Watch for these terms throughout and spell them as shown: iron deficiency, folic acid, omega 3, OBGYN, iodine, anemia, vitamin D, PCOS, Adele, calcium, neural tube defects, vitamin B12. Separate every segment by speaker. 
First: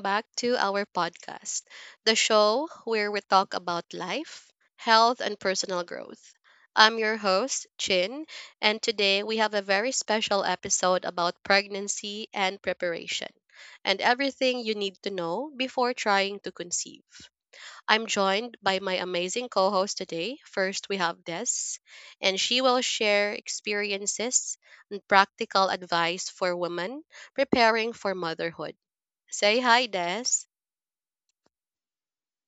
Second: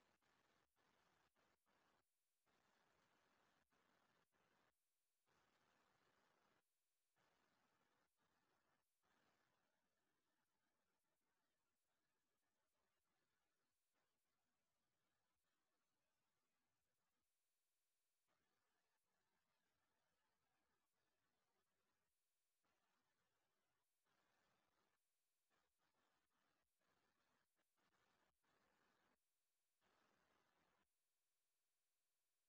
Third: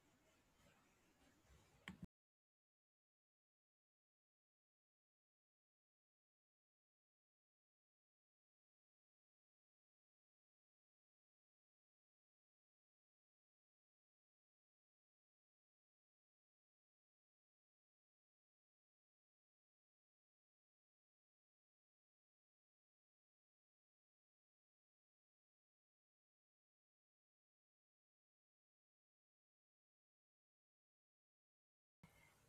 Speaker 1: back to our podcast, the show where we talk about life, health, and personal growth. I'm your host, Chin, and today we have a very special episode about pregnancy and preparation and everything you need to know before trying to conceive. I'm joined by my amazing co host today. First, we have Des, and she will share experiences and practical advice for women preparing for motherhood. Say hi, Des.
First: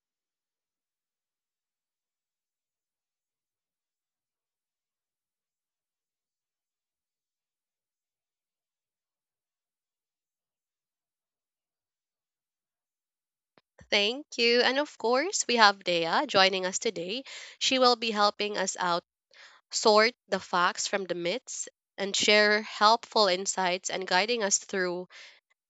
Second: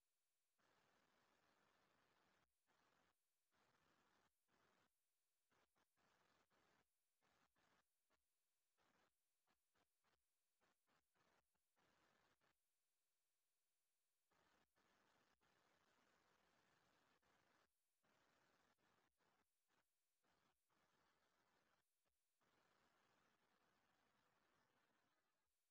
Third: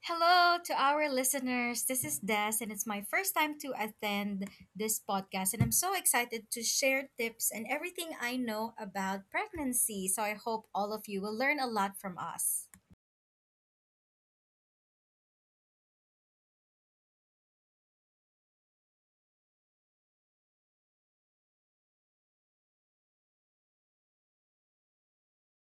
Speaker 2: Hello to our listeners. This is Des, and it's my first time to attend this podcast. And I'm so excited to share tips and everything I know about pregnancy. So I hope all of you will learn a lot from us.
Speaker 1: Thank you. And of course, we have Dea joining us today. She will be helping us out sort the facts from the myths and share helpful insights and guiding us through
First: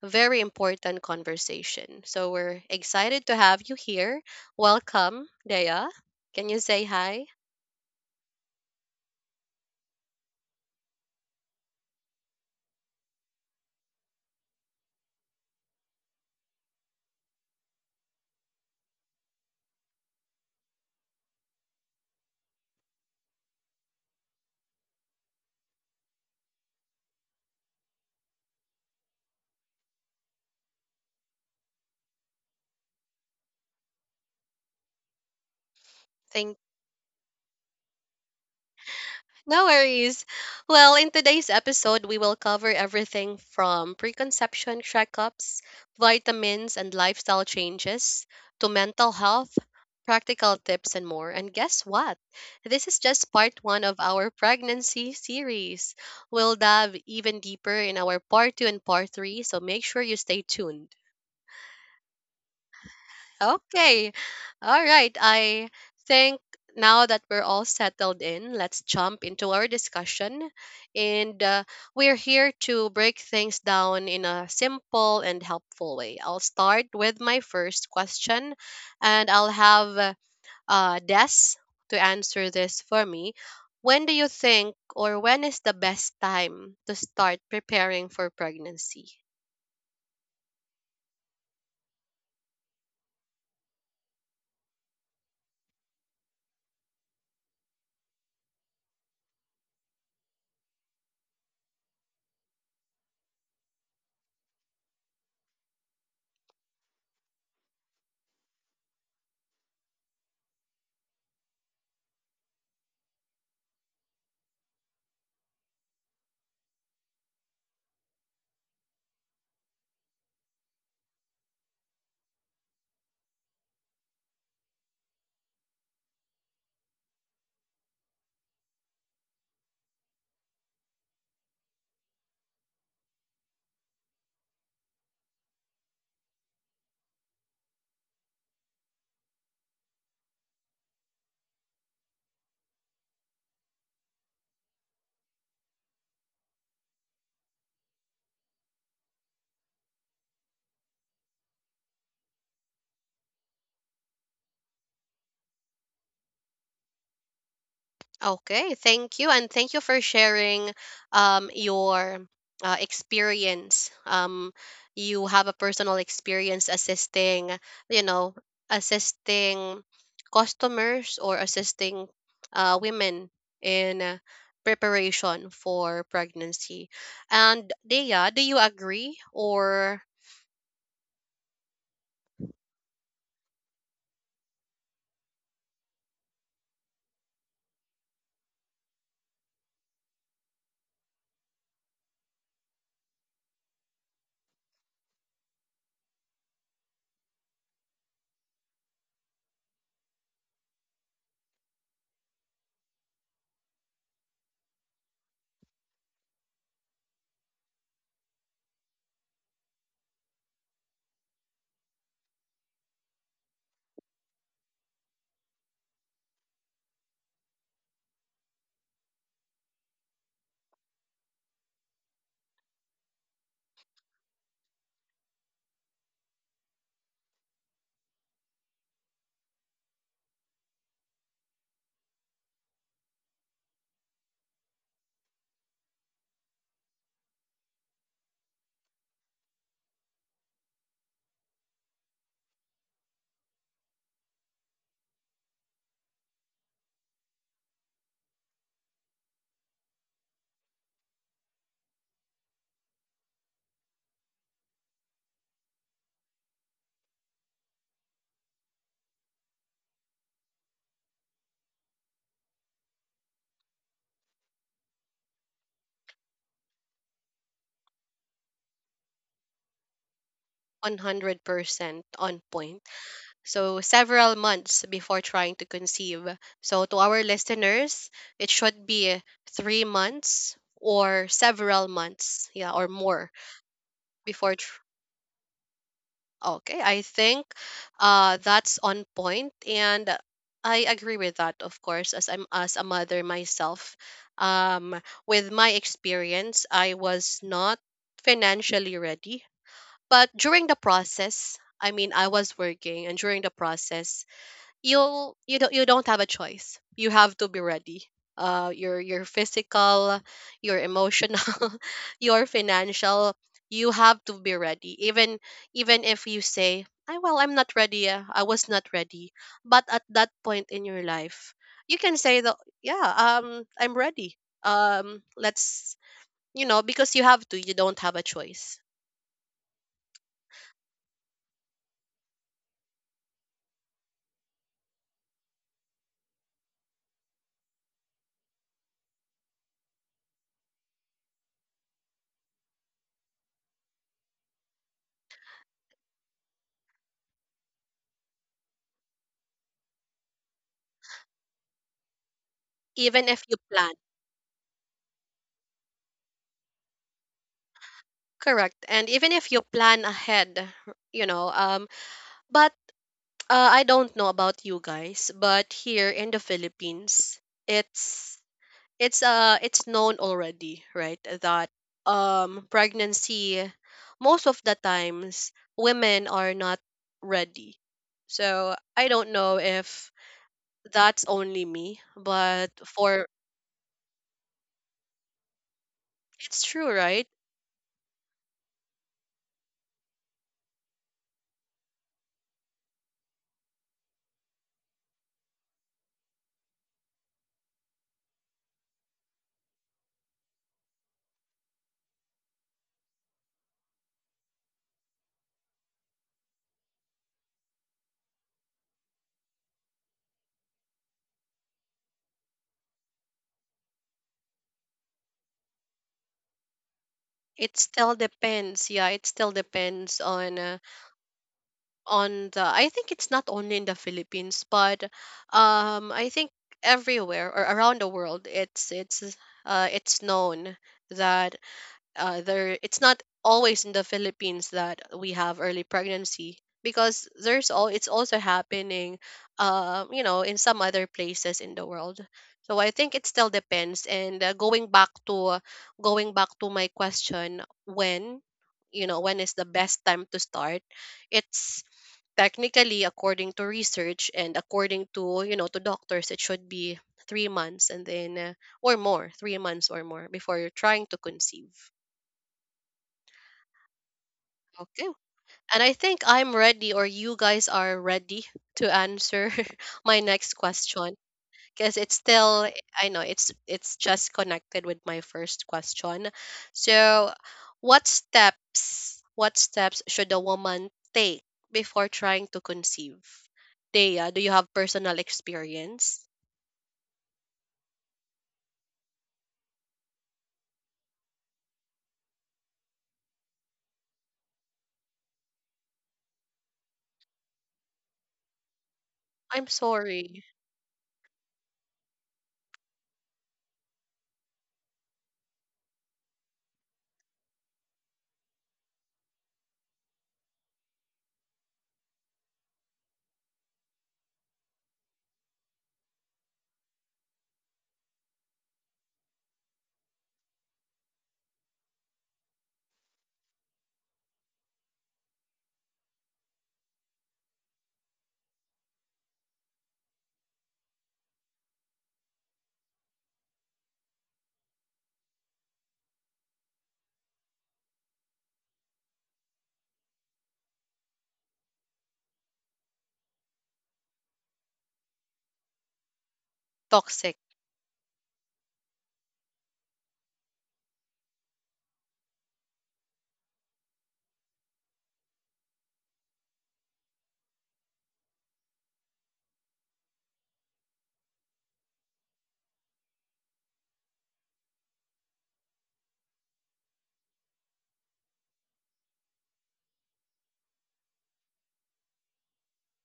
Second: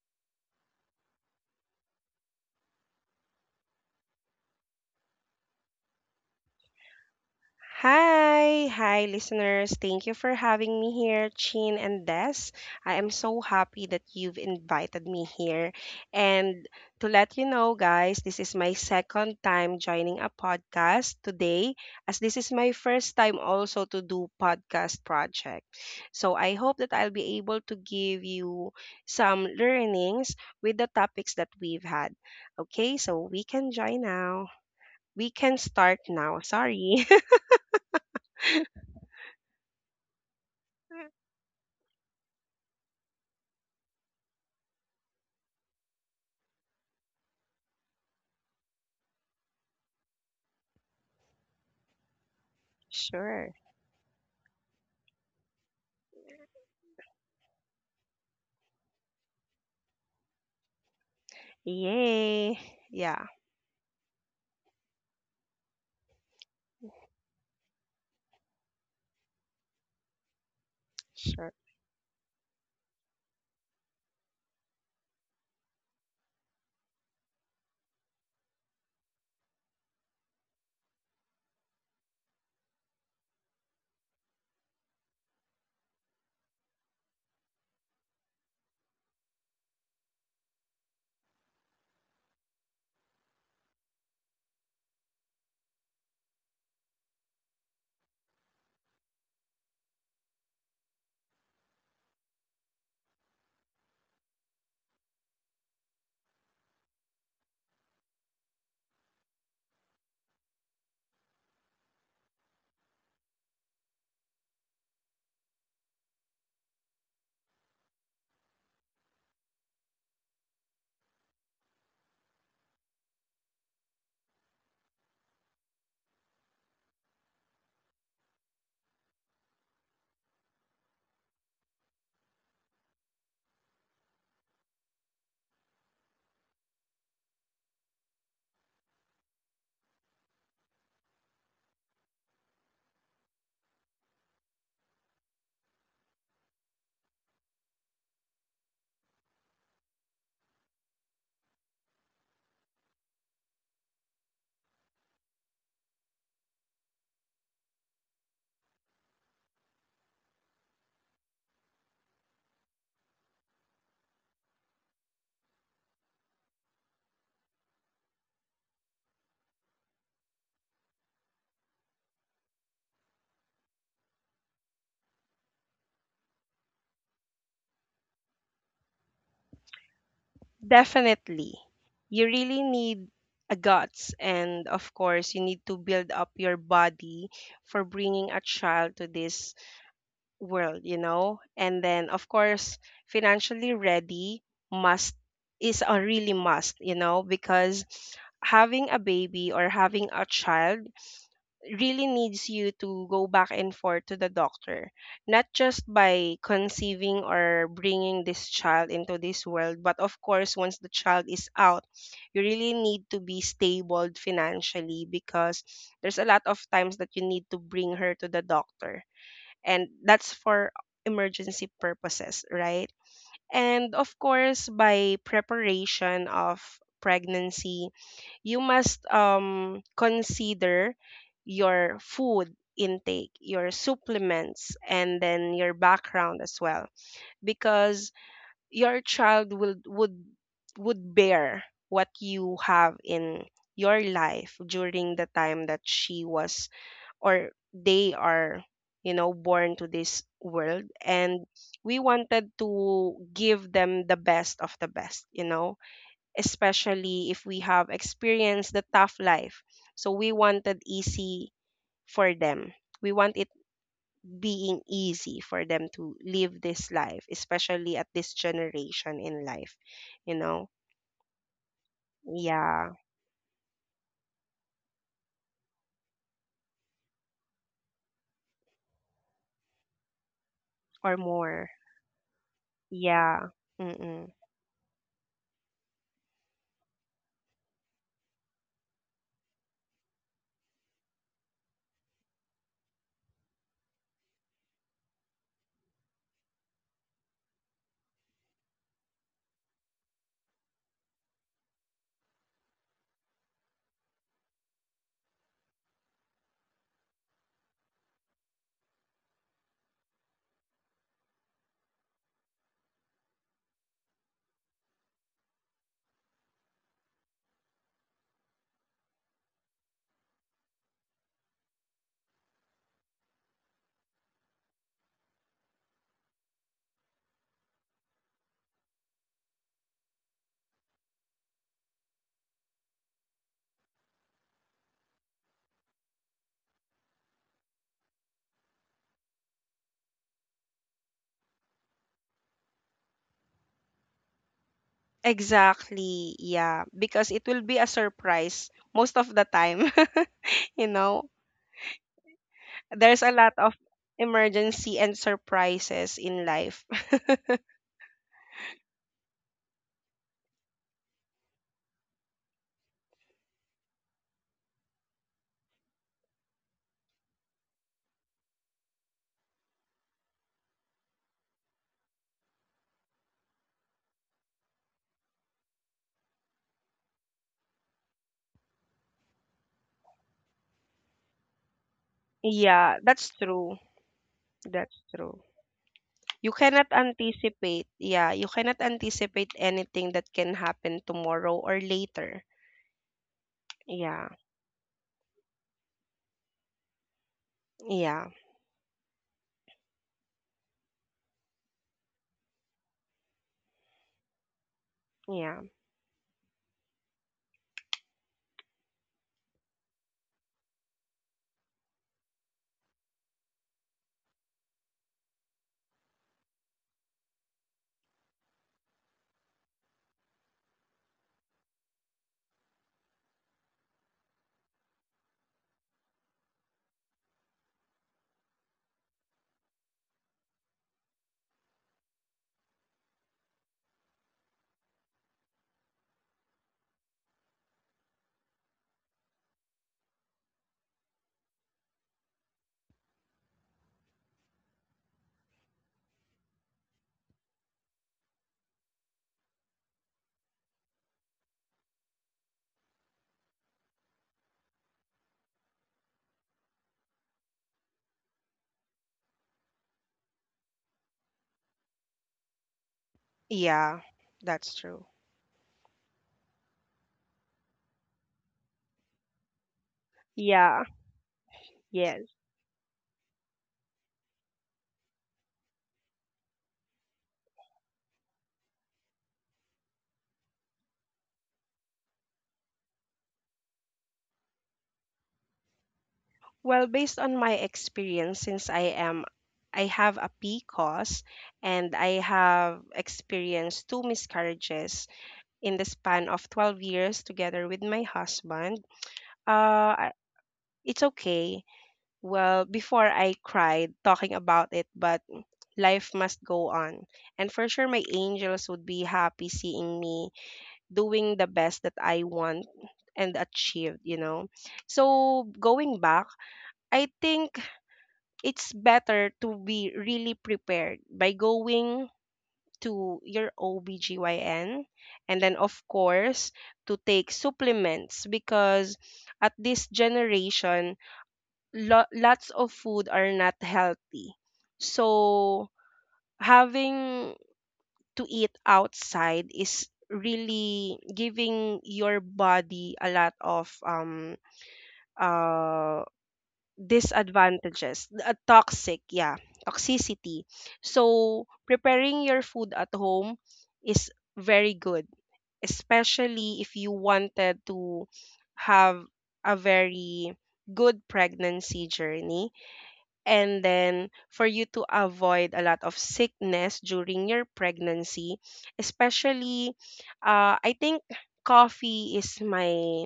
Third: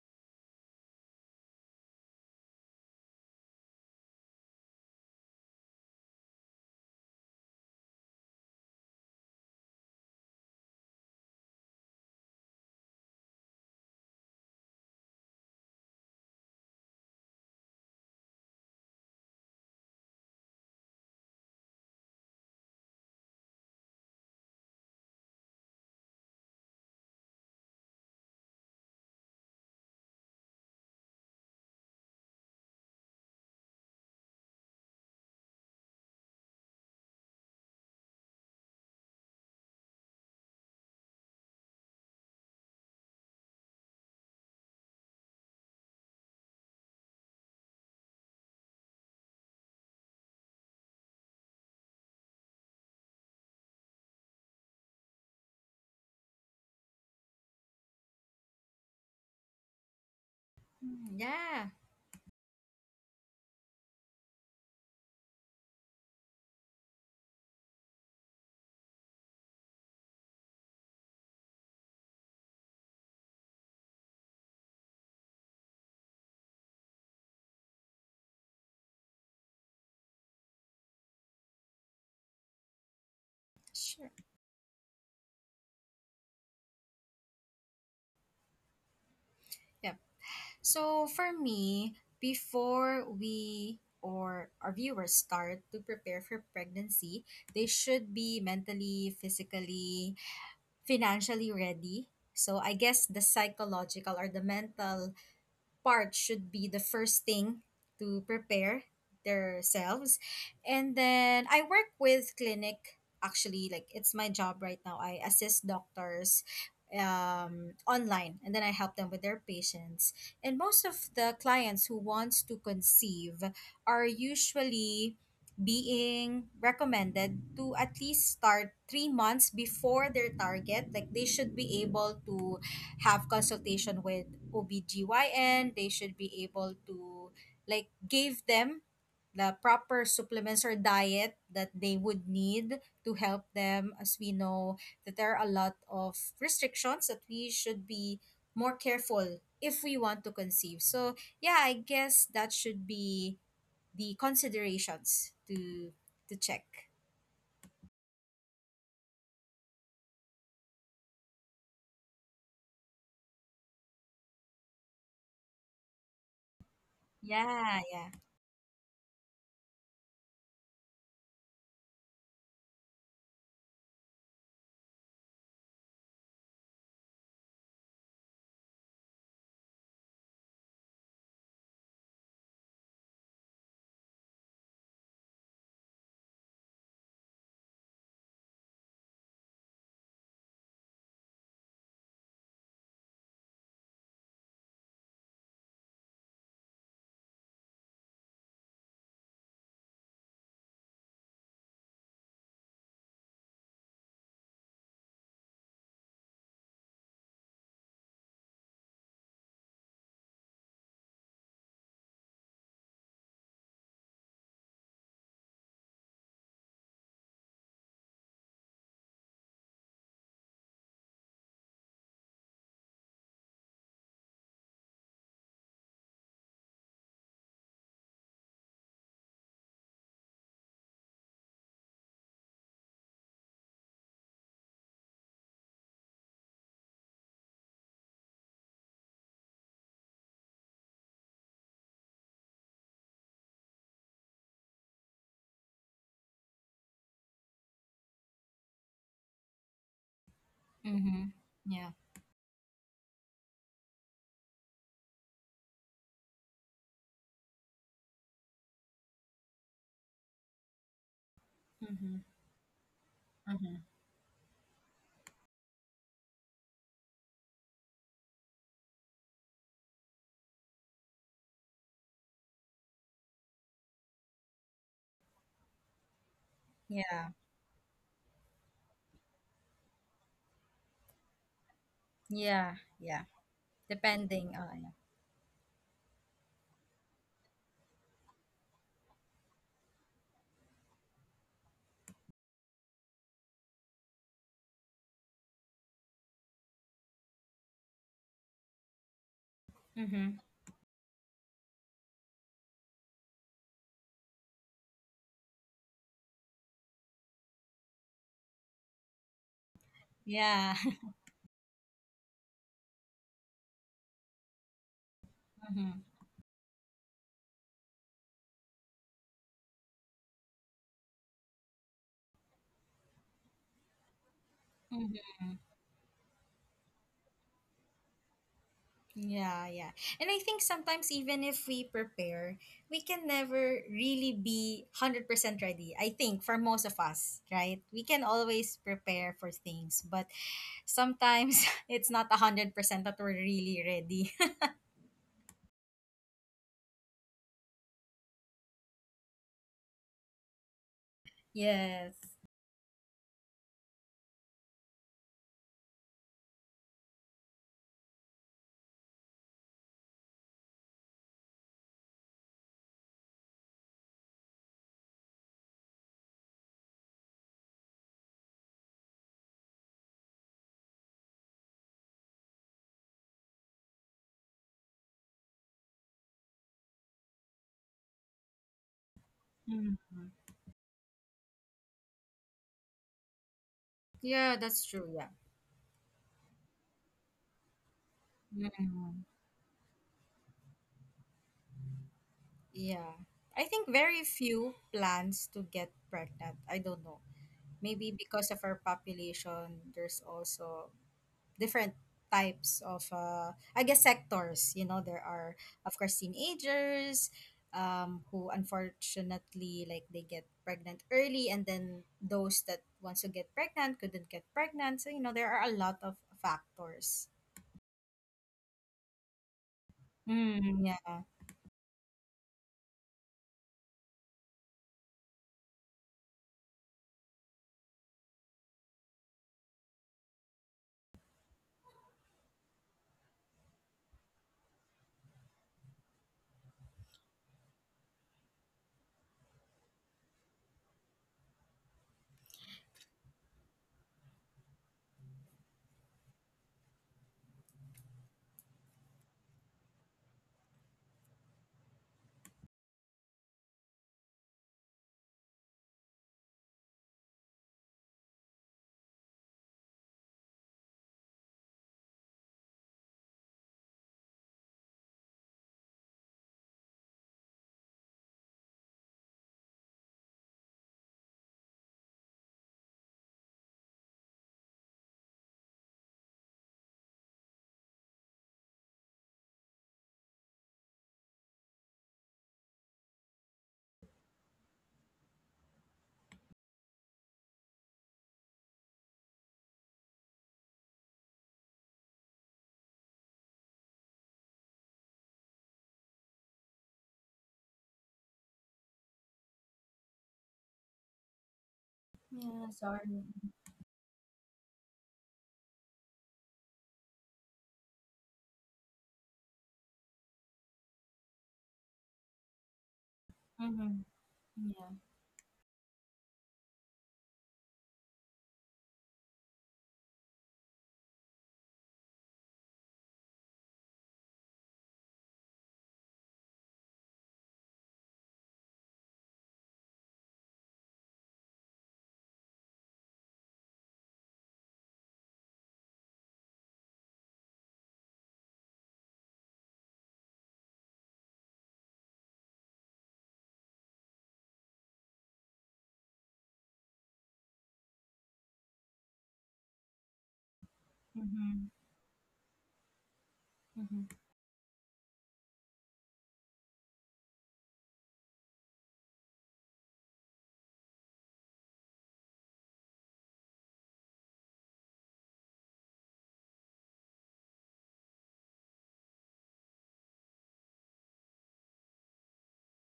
Speaker 1: very important conversation. So we're excited to have you here. Welcome, Dea. Can you say hi?
Speaker 3: Hi, hi listeners. Thank you for having me here, Chin and Des. I am so happy that you've invited me here. And to let you know, guys, this is my second time joining a podcast today, as this is my first time also to do podcast project. So I hope that I'll be able to give you some learnings with the topics that we've had. Okay, so we can join now. We can start now.
Speaker 1: Thank
Speaker 3: Sorry.
Speaker 1: no worries. Well, in today's episode, we will cover everything from preconception checkups, vitamins and lifestyle changes, to mental health, practical tips, and more. And guess what? This is just
Speaker 3: Sure.
Speaker 1: part one of our pregnancy series. We'll dive even deeper in our part two and part three, so make sure you stay tuned.
Speaker 2: Mm, yeah,
Speaker 3: Yay. Yeah,
Speaker 1: Okay. All right. I think now that we're all settled in, let's jump into our discussion. And
Speaker 3: sure.
Speaker 1: we're here to break things down in a simple and helpful way. I'll start with my first question, and I'll have Des to answer this for me. When
Speaker 2: sure.
Speaker 1: do you think, or when is the best time to start preparing for pregnancy?
Speaker 2: Yep. So for me, before we or our viewers start to prepare for pregnancy, they should be mentally, physically, financially ready. So I guess the psychological or the mental part should be the first thing to prepare themselves. And then I work with clinic actually, like it's my job right now. I assist doctors online, and then I help them with their patients. And most of the clients who wants to conceive are usually being recommended to at least start 3 months before their target, like they should be able to have consultation with OBGYN. They should be able to like give them the proper supplements or diet that they would need to help them, as we know that there are a lot of restrictions that we should be more careful if we want to conceive. So yeah, I guess that should be the considerations to check.
Speaker 1: Okay, thank you, and thank you for sharing your experience. You have a personal experience assisting,
Speaker 2: Yeah,
Speaker 1: you
Speaker 2: yeah.
Speaker 1: know, assisting customers or assisting women in preparation for pregnancy. And Dea, do you agree or
Speaker 3: Definitely. You really need a guts, and of course you need to build up your body for bringing a child to this world, you know? And then of course financially ready, must is a really must, you know, because having a baby or having a child really needs you to go back and forth to the doctor, not just by conceiving or bringing this child into this world, but of course, once the child is out, you really need to be stable financially, because there's a lot of times that you need to bring her to the doctor, and that's for emergency purposes, right? And of course, by preparation of pregnancy, you must consider your food intake, your supplements, and then your background as well, because your child will would bear what you have in your life during the time that she was or they are born to this world.
Speaker 2: Mm-hmm.
Speaker 3: And
Speaker 2: Yeah.
Speaker 3: we wanted to give them the best of the best, especially if we have experienced the tough life. So we wanted easy
Speaker 2: Mm-hmm.
Speaker 3: for them. We want it
Speaker 2: Mm-hmm.
Speaker 3: being easy for them to live this life, especially at this generation in life, you know?
Speaker 1: 100% on point?
Speaker 3: Yeah,
Speaker 1: So several months before trying to conceive. So to our
Speaker 2: Yeah.
Speaker 1: listeners, it should be 3 months
Speaker 3: or
Speaker 1: or
Speaker 3: more.
Speaker 1: several months, yeah,
Speaker 2: Yeah.
Speaker 1: or
Speaker 2: Yeah.
Speaker 1: more
Speaker 3: Yeah. Mm-mm.
Speaker 1: before.
Speaker 2: Depending
Speaker 1: Tr-
Speaker 2: on.
Speaker 1: okay, I think that's on point, and I agree with that, of course, as I'm as a mother myself. Um, with my experience, I was not financially ready, but
Speaker 2: Mm-hmm.
Speaker 1: during the process. I mean, I was working, and during the process, you don't have a choice. You have to be ready. Your physical, your
Speaker 2: Yeah.
Speaker 1: emotional, your financial. You have to be ready. Even
Speaker 2: Mm-hmm.
Speaker 1: if you say, "I well, I'm not ready. I was not ready," but at that point in your life, you can say that, "Yeah, I'm ready.
Speaker 2: Mm-hmm.
Speaker 1: Let's you know because you have to. You don't have a choice.
Speaker 2: Yeah, yeah. And I think sometimes even if we prepare, we can never really be 100% ready. I think for most of us, right? We can always prepare for things, but sometimes it's not 100% that we're really ready.
Speaker 3: Exactly. Yeah, because it will be a surprise most of the time. you know,
Speaker 2: Yes.
Speaker 3: there's
Speaker 1: Even
Speaker 3: a
Speaker 1: if you
Speaker 3: lot of
Speaker 1: plan
Speaker 3: emergency and surprises in life.
Speaker 1: correct, and even if you plan ahead, you know, but I don't know about you guys, but here in the Philippines, it's it's known already, right? That pregnancy most of the times women are not ready. So I don't know
Speaker 2: Mm.
Speaker 1: if that's only me, but
Speaker 3: Yeah,
Speaker 1: for
Speaker 3: that's true.
Speaker 2: Yeah, that's
Speaker 3: That's
Speaker 2: true. Yeah.
Speaker 3: true. You
Speaker 1: it's
Speaker 3: cannot
Speaker 1: true, right?
Speaker 3: anticipate. Yeah, you cannot
Speaker 2: Mm.
Speaker 3: anticipate anything that can happen tomorrow or later.
Speaker 2: Yeah. I think very
Speaker 3: Yeah.
Speaker 2: few plans to get pregnant. I don't know, maybe
Speaker 3: Yeah.
Speaker 2: because of our population, there's also different types of I guess sectors. You know, there
Speaker 3: Yeah.
Speaker 2: are of course teenagers, who unfortunately like they get pregnant early, and then those that wants to get pregnant couldn't get pregnant. So you know, there are a lot of factors.
Speaker 1: It still depends. Yeah, it still depends
Speaker 2: Mm, yeah.
Speaker 1: on the I think it's not only in the Philippines, but I think everywhere or around the world it's known that there it's not always in the Philippines that we have early pregnancy because there's all it's also happening you know in some other places in the world. So I think it still depends and going back to my question when you know when is the best time to start it's technically according to research and according to you know to doctors it should be 3 months and then or more 3 months or more before you're trying to conceive.
Speaker 3: Yeah. That's true.
Speaker 1: Okay, and I think I'm ready or you guys are ready to answer my next
Speaker 3: Yeah.
Speaker 1: question because it's
Speaker 3: Yes.
Speaker 1: still I know it's just connected with my first question. So, what steps should a woman take before trying to conceive? Dea, do you have personal experience?
Speaker 3: Well, based on my experience, since I have a PCOS and I have experienced two miscarriages in the span of 12 years together with my husband.
Speaker 1: I'm
Speaker 3: Uh, I-
Speaker 1: sorry,
Speaker 3: it's okay. Well,
Speaker 2: Yeah,
Speaker 3: before
Speaker 2: sorry.
Speaker 3: I cried talking about it, but life must go on. And for sure, my angels would be happy seeing me doing the best that I want and achieved,
Speaker 2: Mm-hmm.
Speaker 3: you know?
Speaker 2: Yeah.
Speaker 3: So, going back, I think it's better to be really prepared by going to your OBGYN, and then, of course, to take supplements, because at this generation, lots of food are not healthy. So having to eat outside is really giving your body a lot of uh
Speaker 1: toxic.
Speaker 3: disadvantages, toxic, yeah, toxicity. So
Speaker 2: Mm-hmm.
Speaker 3: preparing your food at home is
Speaker 2: Mm-hmm.
Speaker 3: very good, especially if you wanted to have a very good pregnancy journey, and then for you to avoid a lot of sickness during your pregnancy, especially, I think coffee is my,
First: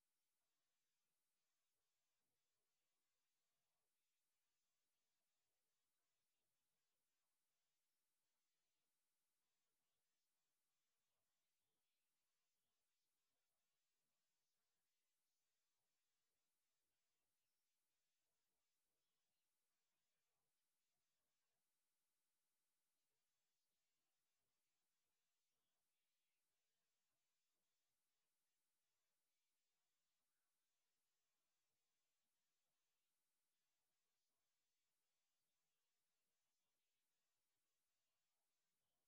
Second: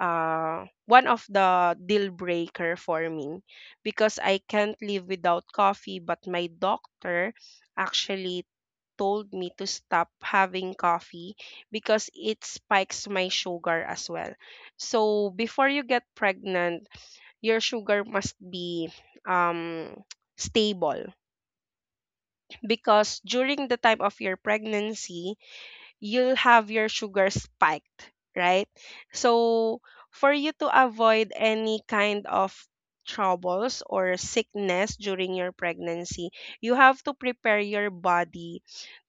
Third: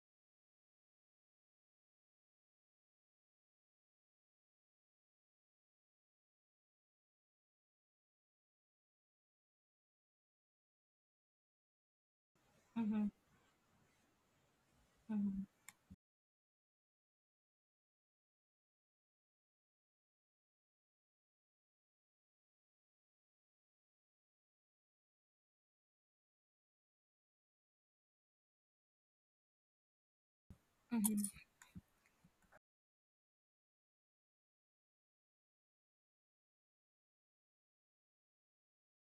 Speaker 3: one of the deal breaker for me, because I can't live without coffee, but my doctor actually told me to stop having coffee because it
Speaker 2: Mm-hmm.
Speaker 3: spikes my sugar as well. So before you get pregnant, your sugar must be, um, stable, because during the time of your pregnancy, you'll have your sugar spiked, right? So, for you to avoid
Speaker 2: Mm-hmm.
Speaker 3: any kind of troubles or sickness during your pregnancy, you have to prepare your body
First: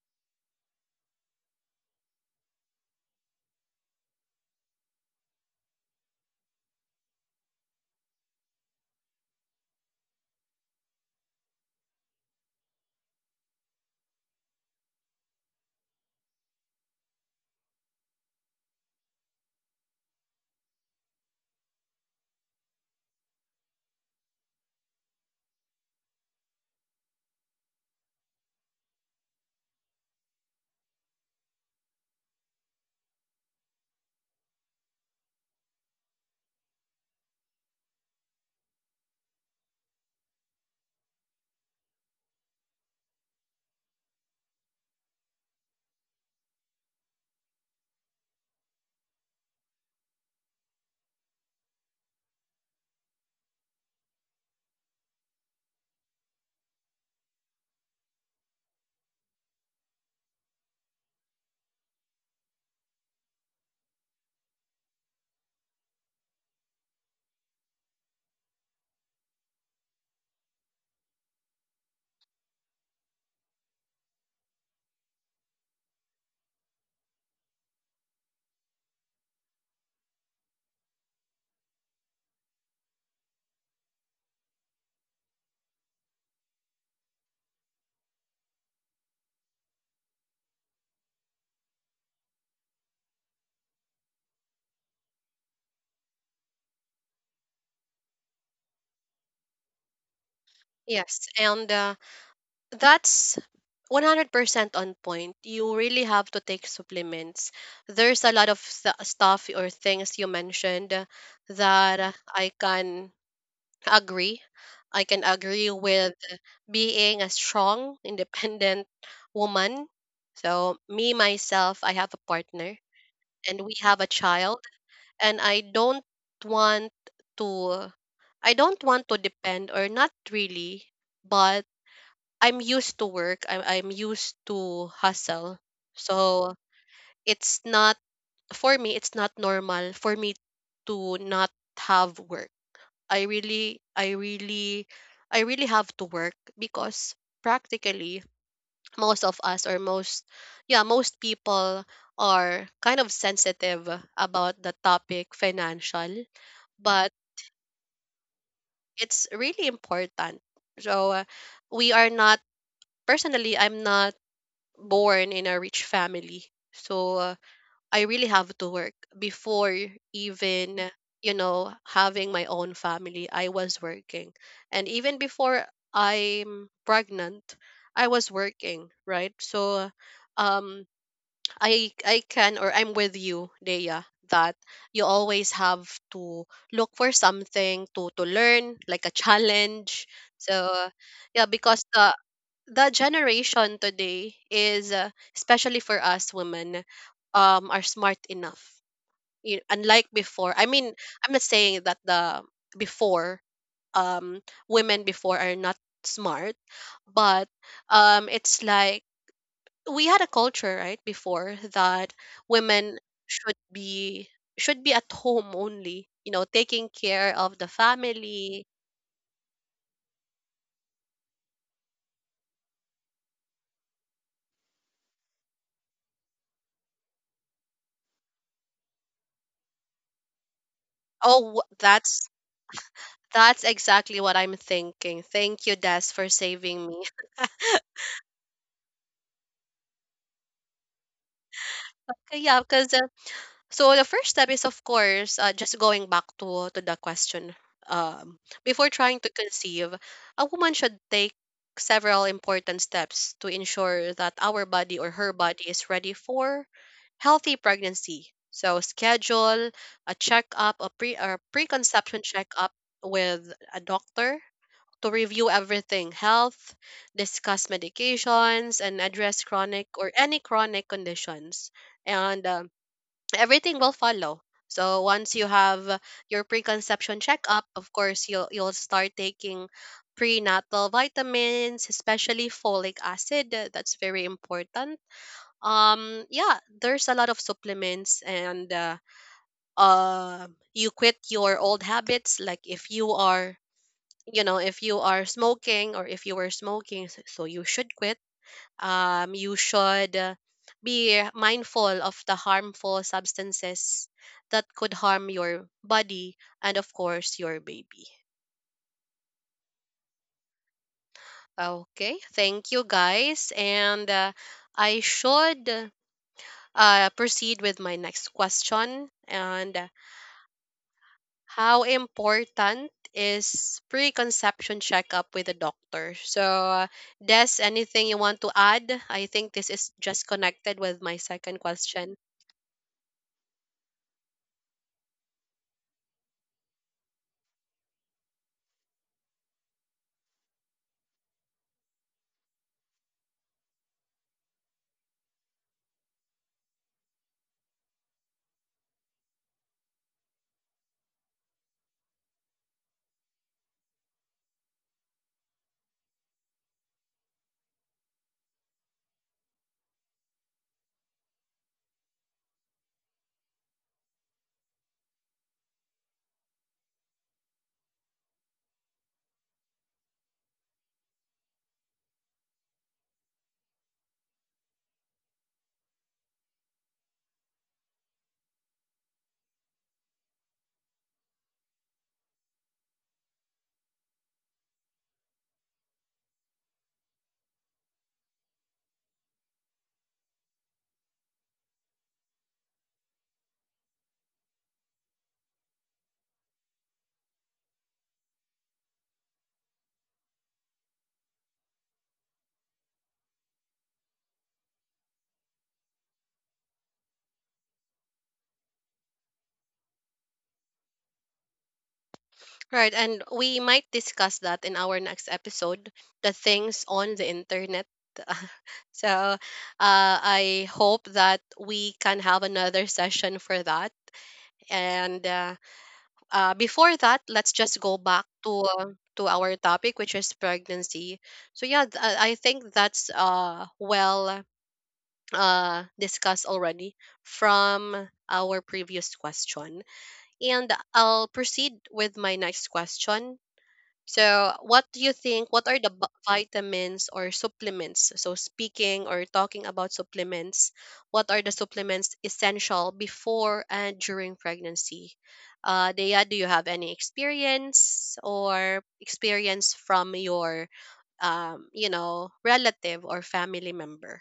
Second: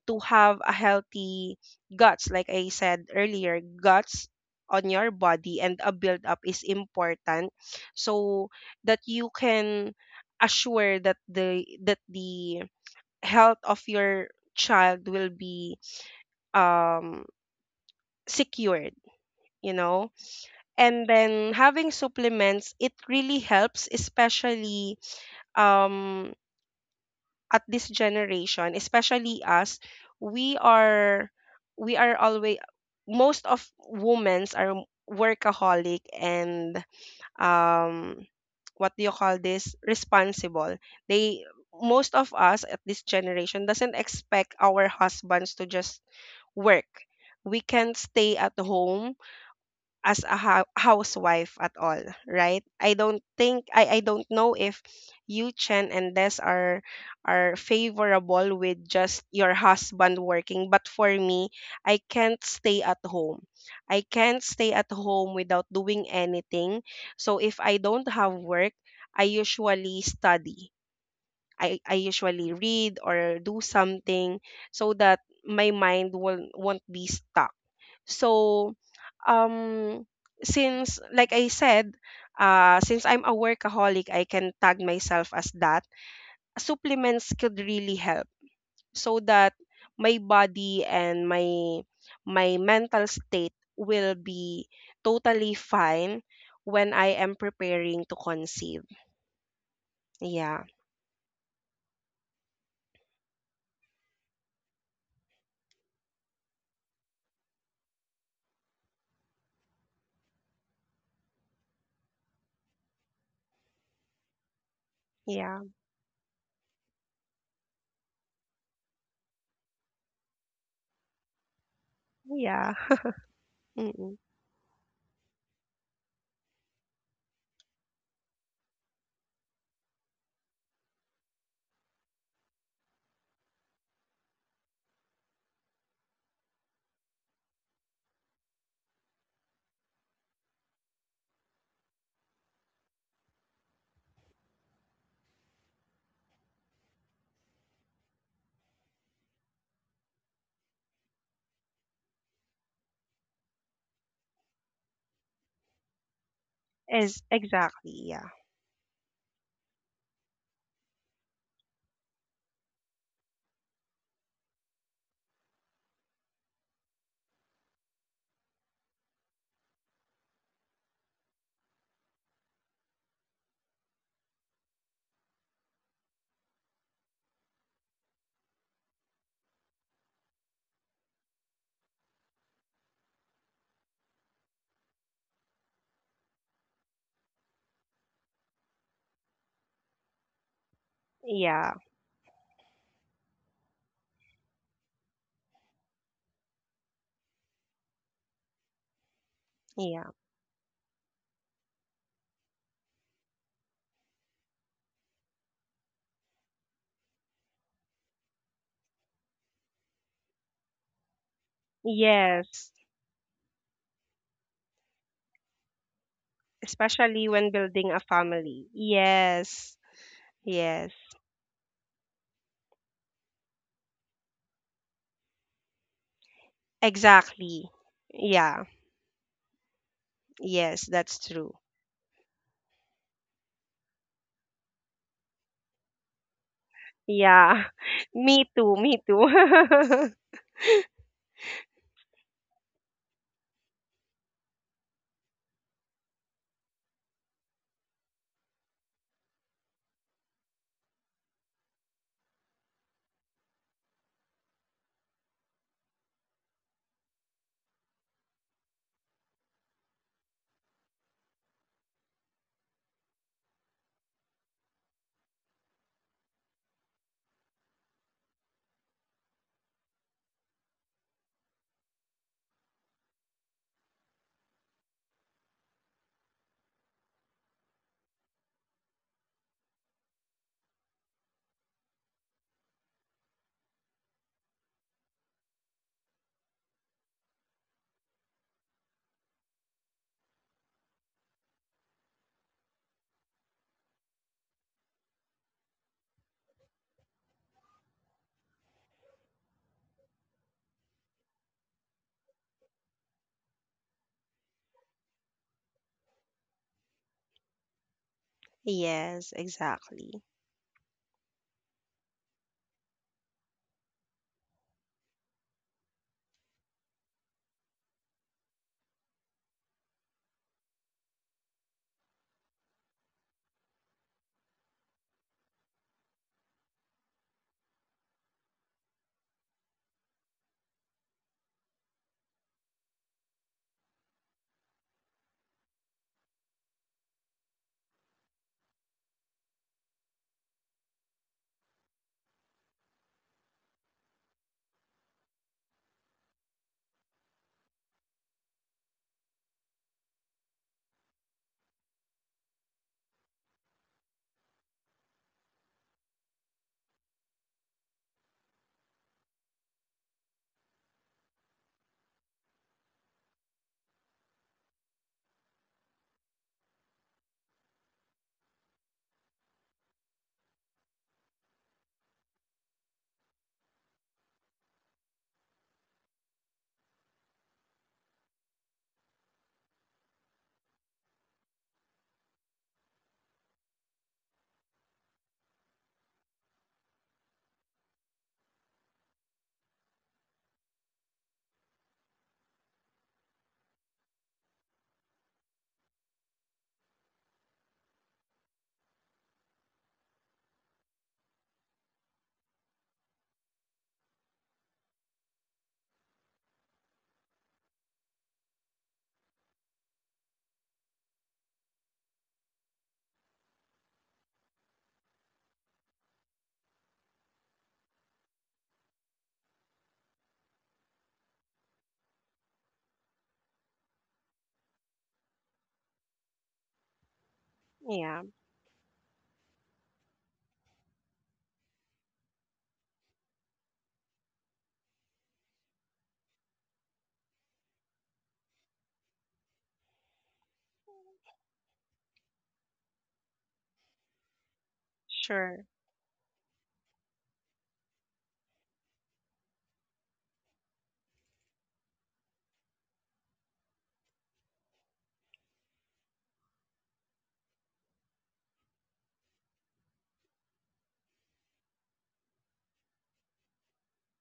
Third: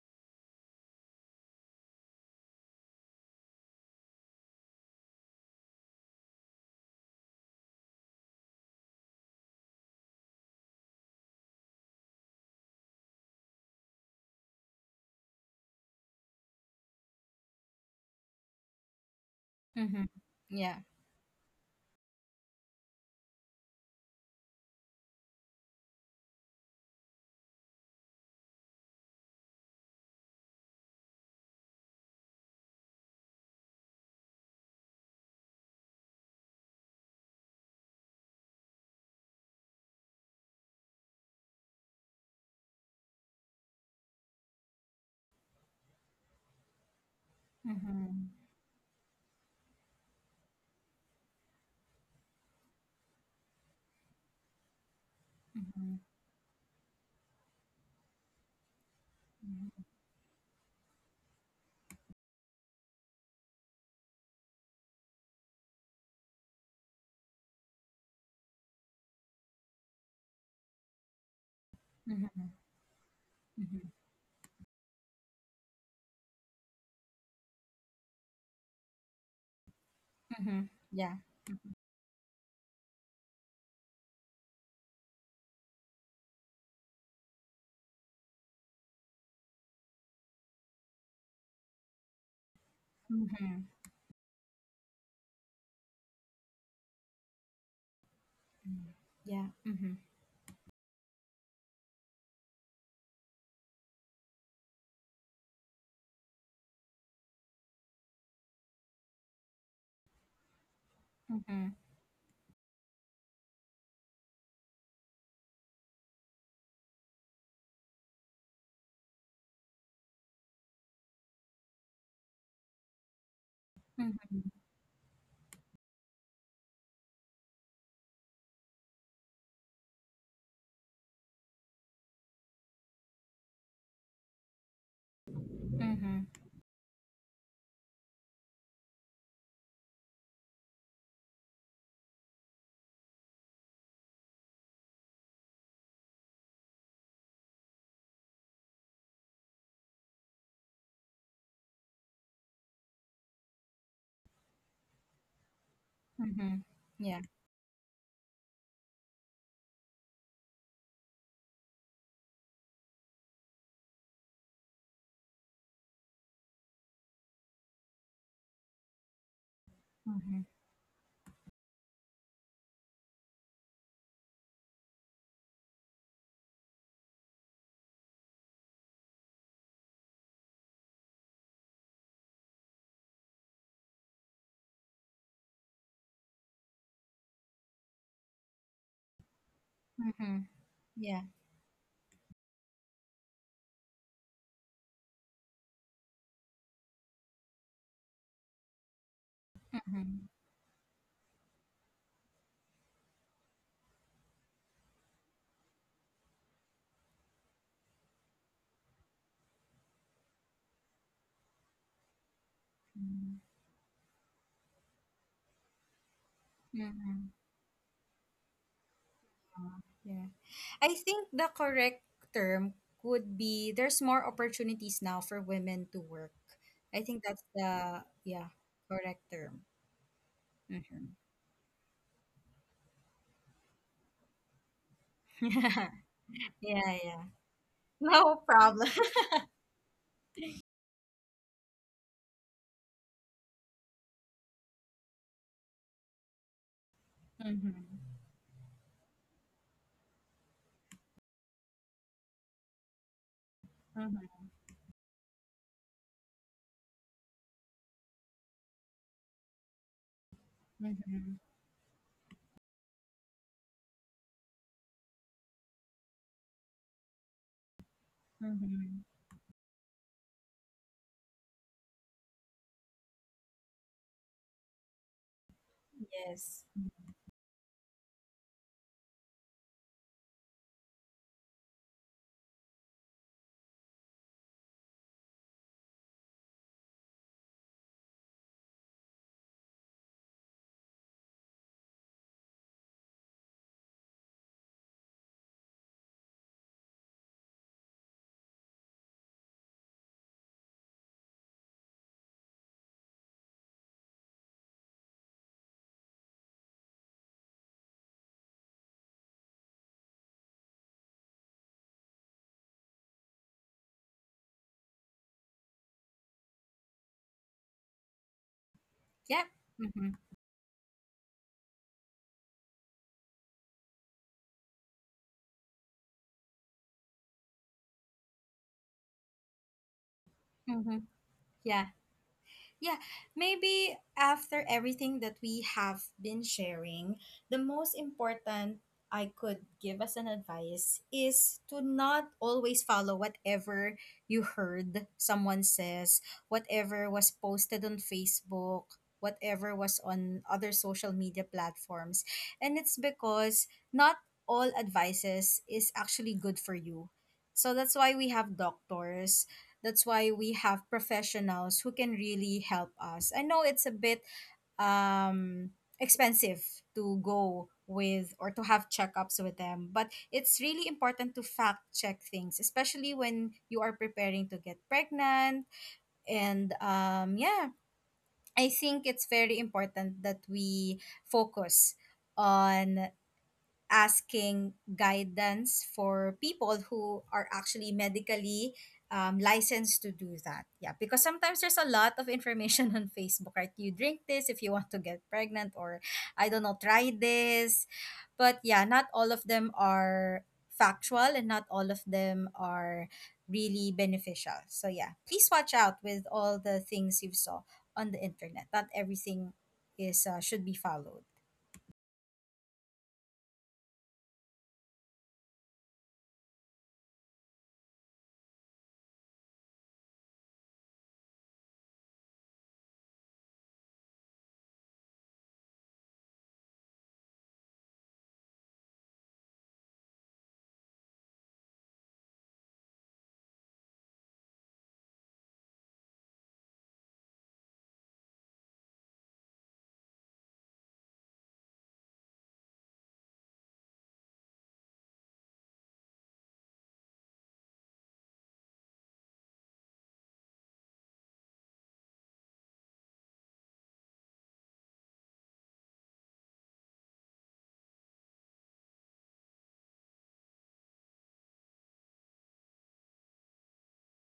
Speaker 3: to have a healthy guts, like I said earlier, guts on your body, and a build up is important, so that you can assure that the health of your child will be, um secured you
Speaker 2: Mm-hmm.
Speaker 3: know
Speaker 2: Yeah.
Speaker 3: and then having supplements, it really helps, especially, um at this generation. Especially us, we are always, most of women's are workaholic, and um what do you call this, responsible. They Most of us at this generation doesn't expect our husbands to just work. We can stay
Speaker 2: Mm-hmm.
Speaker 3: at home as a housewife at all, right? I don't think I don't know if you, Chen and Des, are favorable with just your husband working, but for me, I can't stay at home. I can't stay at home without doing anything. So if I don't have work, I usually study. I
Speaker 2: Mm-hmm.
Speaker 3: usually read or do something so that my mind will won't be stuck. So, um
Speaker 2: Mm-hmm.
Speaker 3: since
Speaker 2: Yeah.
Speaker 3: like I said, since I'm a workaholic, I can tag myself as that, supplements could really help, so that my body and my mental state
Speaker 2: Mm-hmm.
Speaker 3: will be totally fine when I am preparing to conceive.
Speaker 2: Yeah. Mm-hmm.
Speaker 3: Yeah.
Speaker 1: Yes, and that's 100% on point. You really have to take supplements. There's a lot of stuff or things you mentioned
Speaker 2: Mm-hmm.
Speaker 1: that I can agree. I can
Speaker 3: Yeah.
Speaker 1: agree with being a strong, independent woman. So, me, myself, I have a
Speaker 3: Yeah.
Speaker 1: partner and we have a
Speaker 3: Mm-mm.
Speaker 2: Mm-hmm.
Speaker 1: child, and I don't want to, I don't want to depend or not really, but I'm used to work, I'm used to hustle.
Speaker 2: Mm-hmm.
Speaker 1: So, it's not, for me, it's not normal for me to not have work I really, I really, I really have to work because practically most of us or most, yeah, most people are kind of sensitive about the topic financial,
Speaker 2: Mm-hmm.
Speaker 1: but
Speaker 2: Yeah.
Speaker 3: Is exactly. Yeah.
Speaker 1: it's really important. So we are not, personally, I'm not born in a rich family. So I really have to work before
Speaker 2: Mm-hmm.
Speaker 1: even you know having my own family. I was working, and even before I'm pregnant, I was working. Right, so um, I can or I'm with you, Dea, that you always have to look for something to learn, like a challenge.
Speaker 2: Mm-hmm.
Speaker 1: So
Speaker 2: Yeah.
Speaker 1: yeah,
Speaker 3: Yeah.
Speaker 1: because the generation today is especially for us women are smart enough you unlike
Speaker 3: Yeah.
Speaker 2: Mm-hmm.
Speaker 1: before I mean I'm not saying that the before um women before are not smart but it's like we had a culture right before that
Speaker 3: Yes,
Speaker 1: women should be should be at home only you know taking
Speaker 2: Mm-hmm.
Speaker 3: especially
Speaker 1: care
Speaker 3: when
Speaker 1: of the
Speaker 3: building a family.
Speaker 1: family.
Speaker 3: Yes.
Speaker 2: Yeah.
Speaker 3: Yes.
Speaker 2: I think the correct term would be there's more opportunities now for women to work. I think that's
Speaker 3: Exactly.
Speaker 2: the, yeah,
Speaker 3: Yeah.
Speaker 2: correct term.
Speaker 3: Yes,
Speaker 2: Mm-hmm.
Speaker 3: that's true.
Speaker 1: oh wh- that's That's exactly what I'm thinking. Thank you,
Speaker 2: Yeah.
Speaker 1: Des, for saving me.
Speaker 2: Yeah.
Speaker 3: Yeah.
Speaker 2: No
Speaker 3: Me too.
Speaker 2: problem.
Speaker 3: Me too.
Speaker 1: Yeah, because so the first step is, of course, just going back to the question.
Speaker 2: Mm-hmm.
Speaker 1: Um, Before trying to conceive, a woman should take several important steps to ensure that
Speaker 2: Mm-hmm.
Speaker 1: our body or her body is ready for healthy pregnancy. So schedule a checkup, a pre
Speaker 2: Mm-hmm.
Speaker 1: or preconception checkup with a doctor to review everything health, discuss medications,
Speaker 2: Mm-hmm.
Speaker 1: and address chronic or any chronic conditions. And Everything will follow. So once you have your
Speaker 2: Yes.
Speaker 1: preconception checkup, of course, you'll start taking prenatal vitamins, especially folic acid. That's very important. Yeah, there's a lot of supplements and uh, you quit your old habits. Like if you are you know if you are smoking or if you were smoking so you should quit you should be mindful of the harmful substances that could harm your body and of course your baby.
Speaker 3: Yes, exactly.
Speaker 1: Okay, thank you guys and I should proceed with my next question
Speaker 2: Yeah.
Speaker 1: and
Speaker 2: Mm-hmm.
Speaker 1: how important is preconception checkup with a doctor? So, Des, anything you want to add? I think this is just connected
Speaker 2: Mm-hmm.
Speaker 1: with my second
Speaker 2: Yeah.
Speaker 1: question.
Speaker 2: Yeah, maybe after everything that we have been sharing, the most important I could give as an advice is to not always follow whatever you heard someone says, whatever was posted on Facebook, whatever was on other social media platforms. And it's because not all advices is actually good for you. So that's why we have doctors, that's why we have professionals who can really help us. I know it's a bit um, expensive to go with or to have checkups with them, but it's really important to fact check things, especially when you are preparing to get pregnant. And yeah, I think it's very important that we focus on asking guidance for people who are actually medically licensed to do that. Yeah, because sometimes there's a lot of information on Facebook, right? You drink this if you want to get pregnant, or I don't know, try this. But yeah, not all of them are factual, and not all of them are really beneficial. So yeah, please watch out with all the things you saw on the internet. Not everything is, should be followed.
Speaker 1: Right, and we might discuss that in our next episode the things on the internet. So, I hope that we can have another session for that. And before that, let's just go
Speaker 3: Yeah.
Speaker 1: back to our topic, which is pregnancy. So yeah, I think that's well discussed already from our previous question, and I'll proceed with my next question. So, what do you think?
Speaker 3: Sure.
Speaker 1: What are the vitamins or supplements? So, speaking or talking about supplements, what are the supplements essential before and during pregnancy? Dea, do you have any experience or experience from your, you know, relative or family member?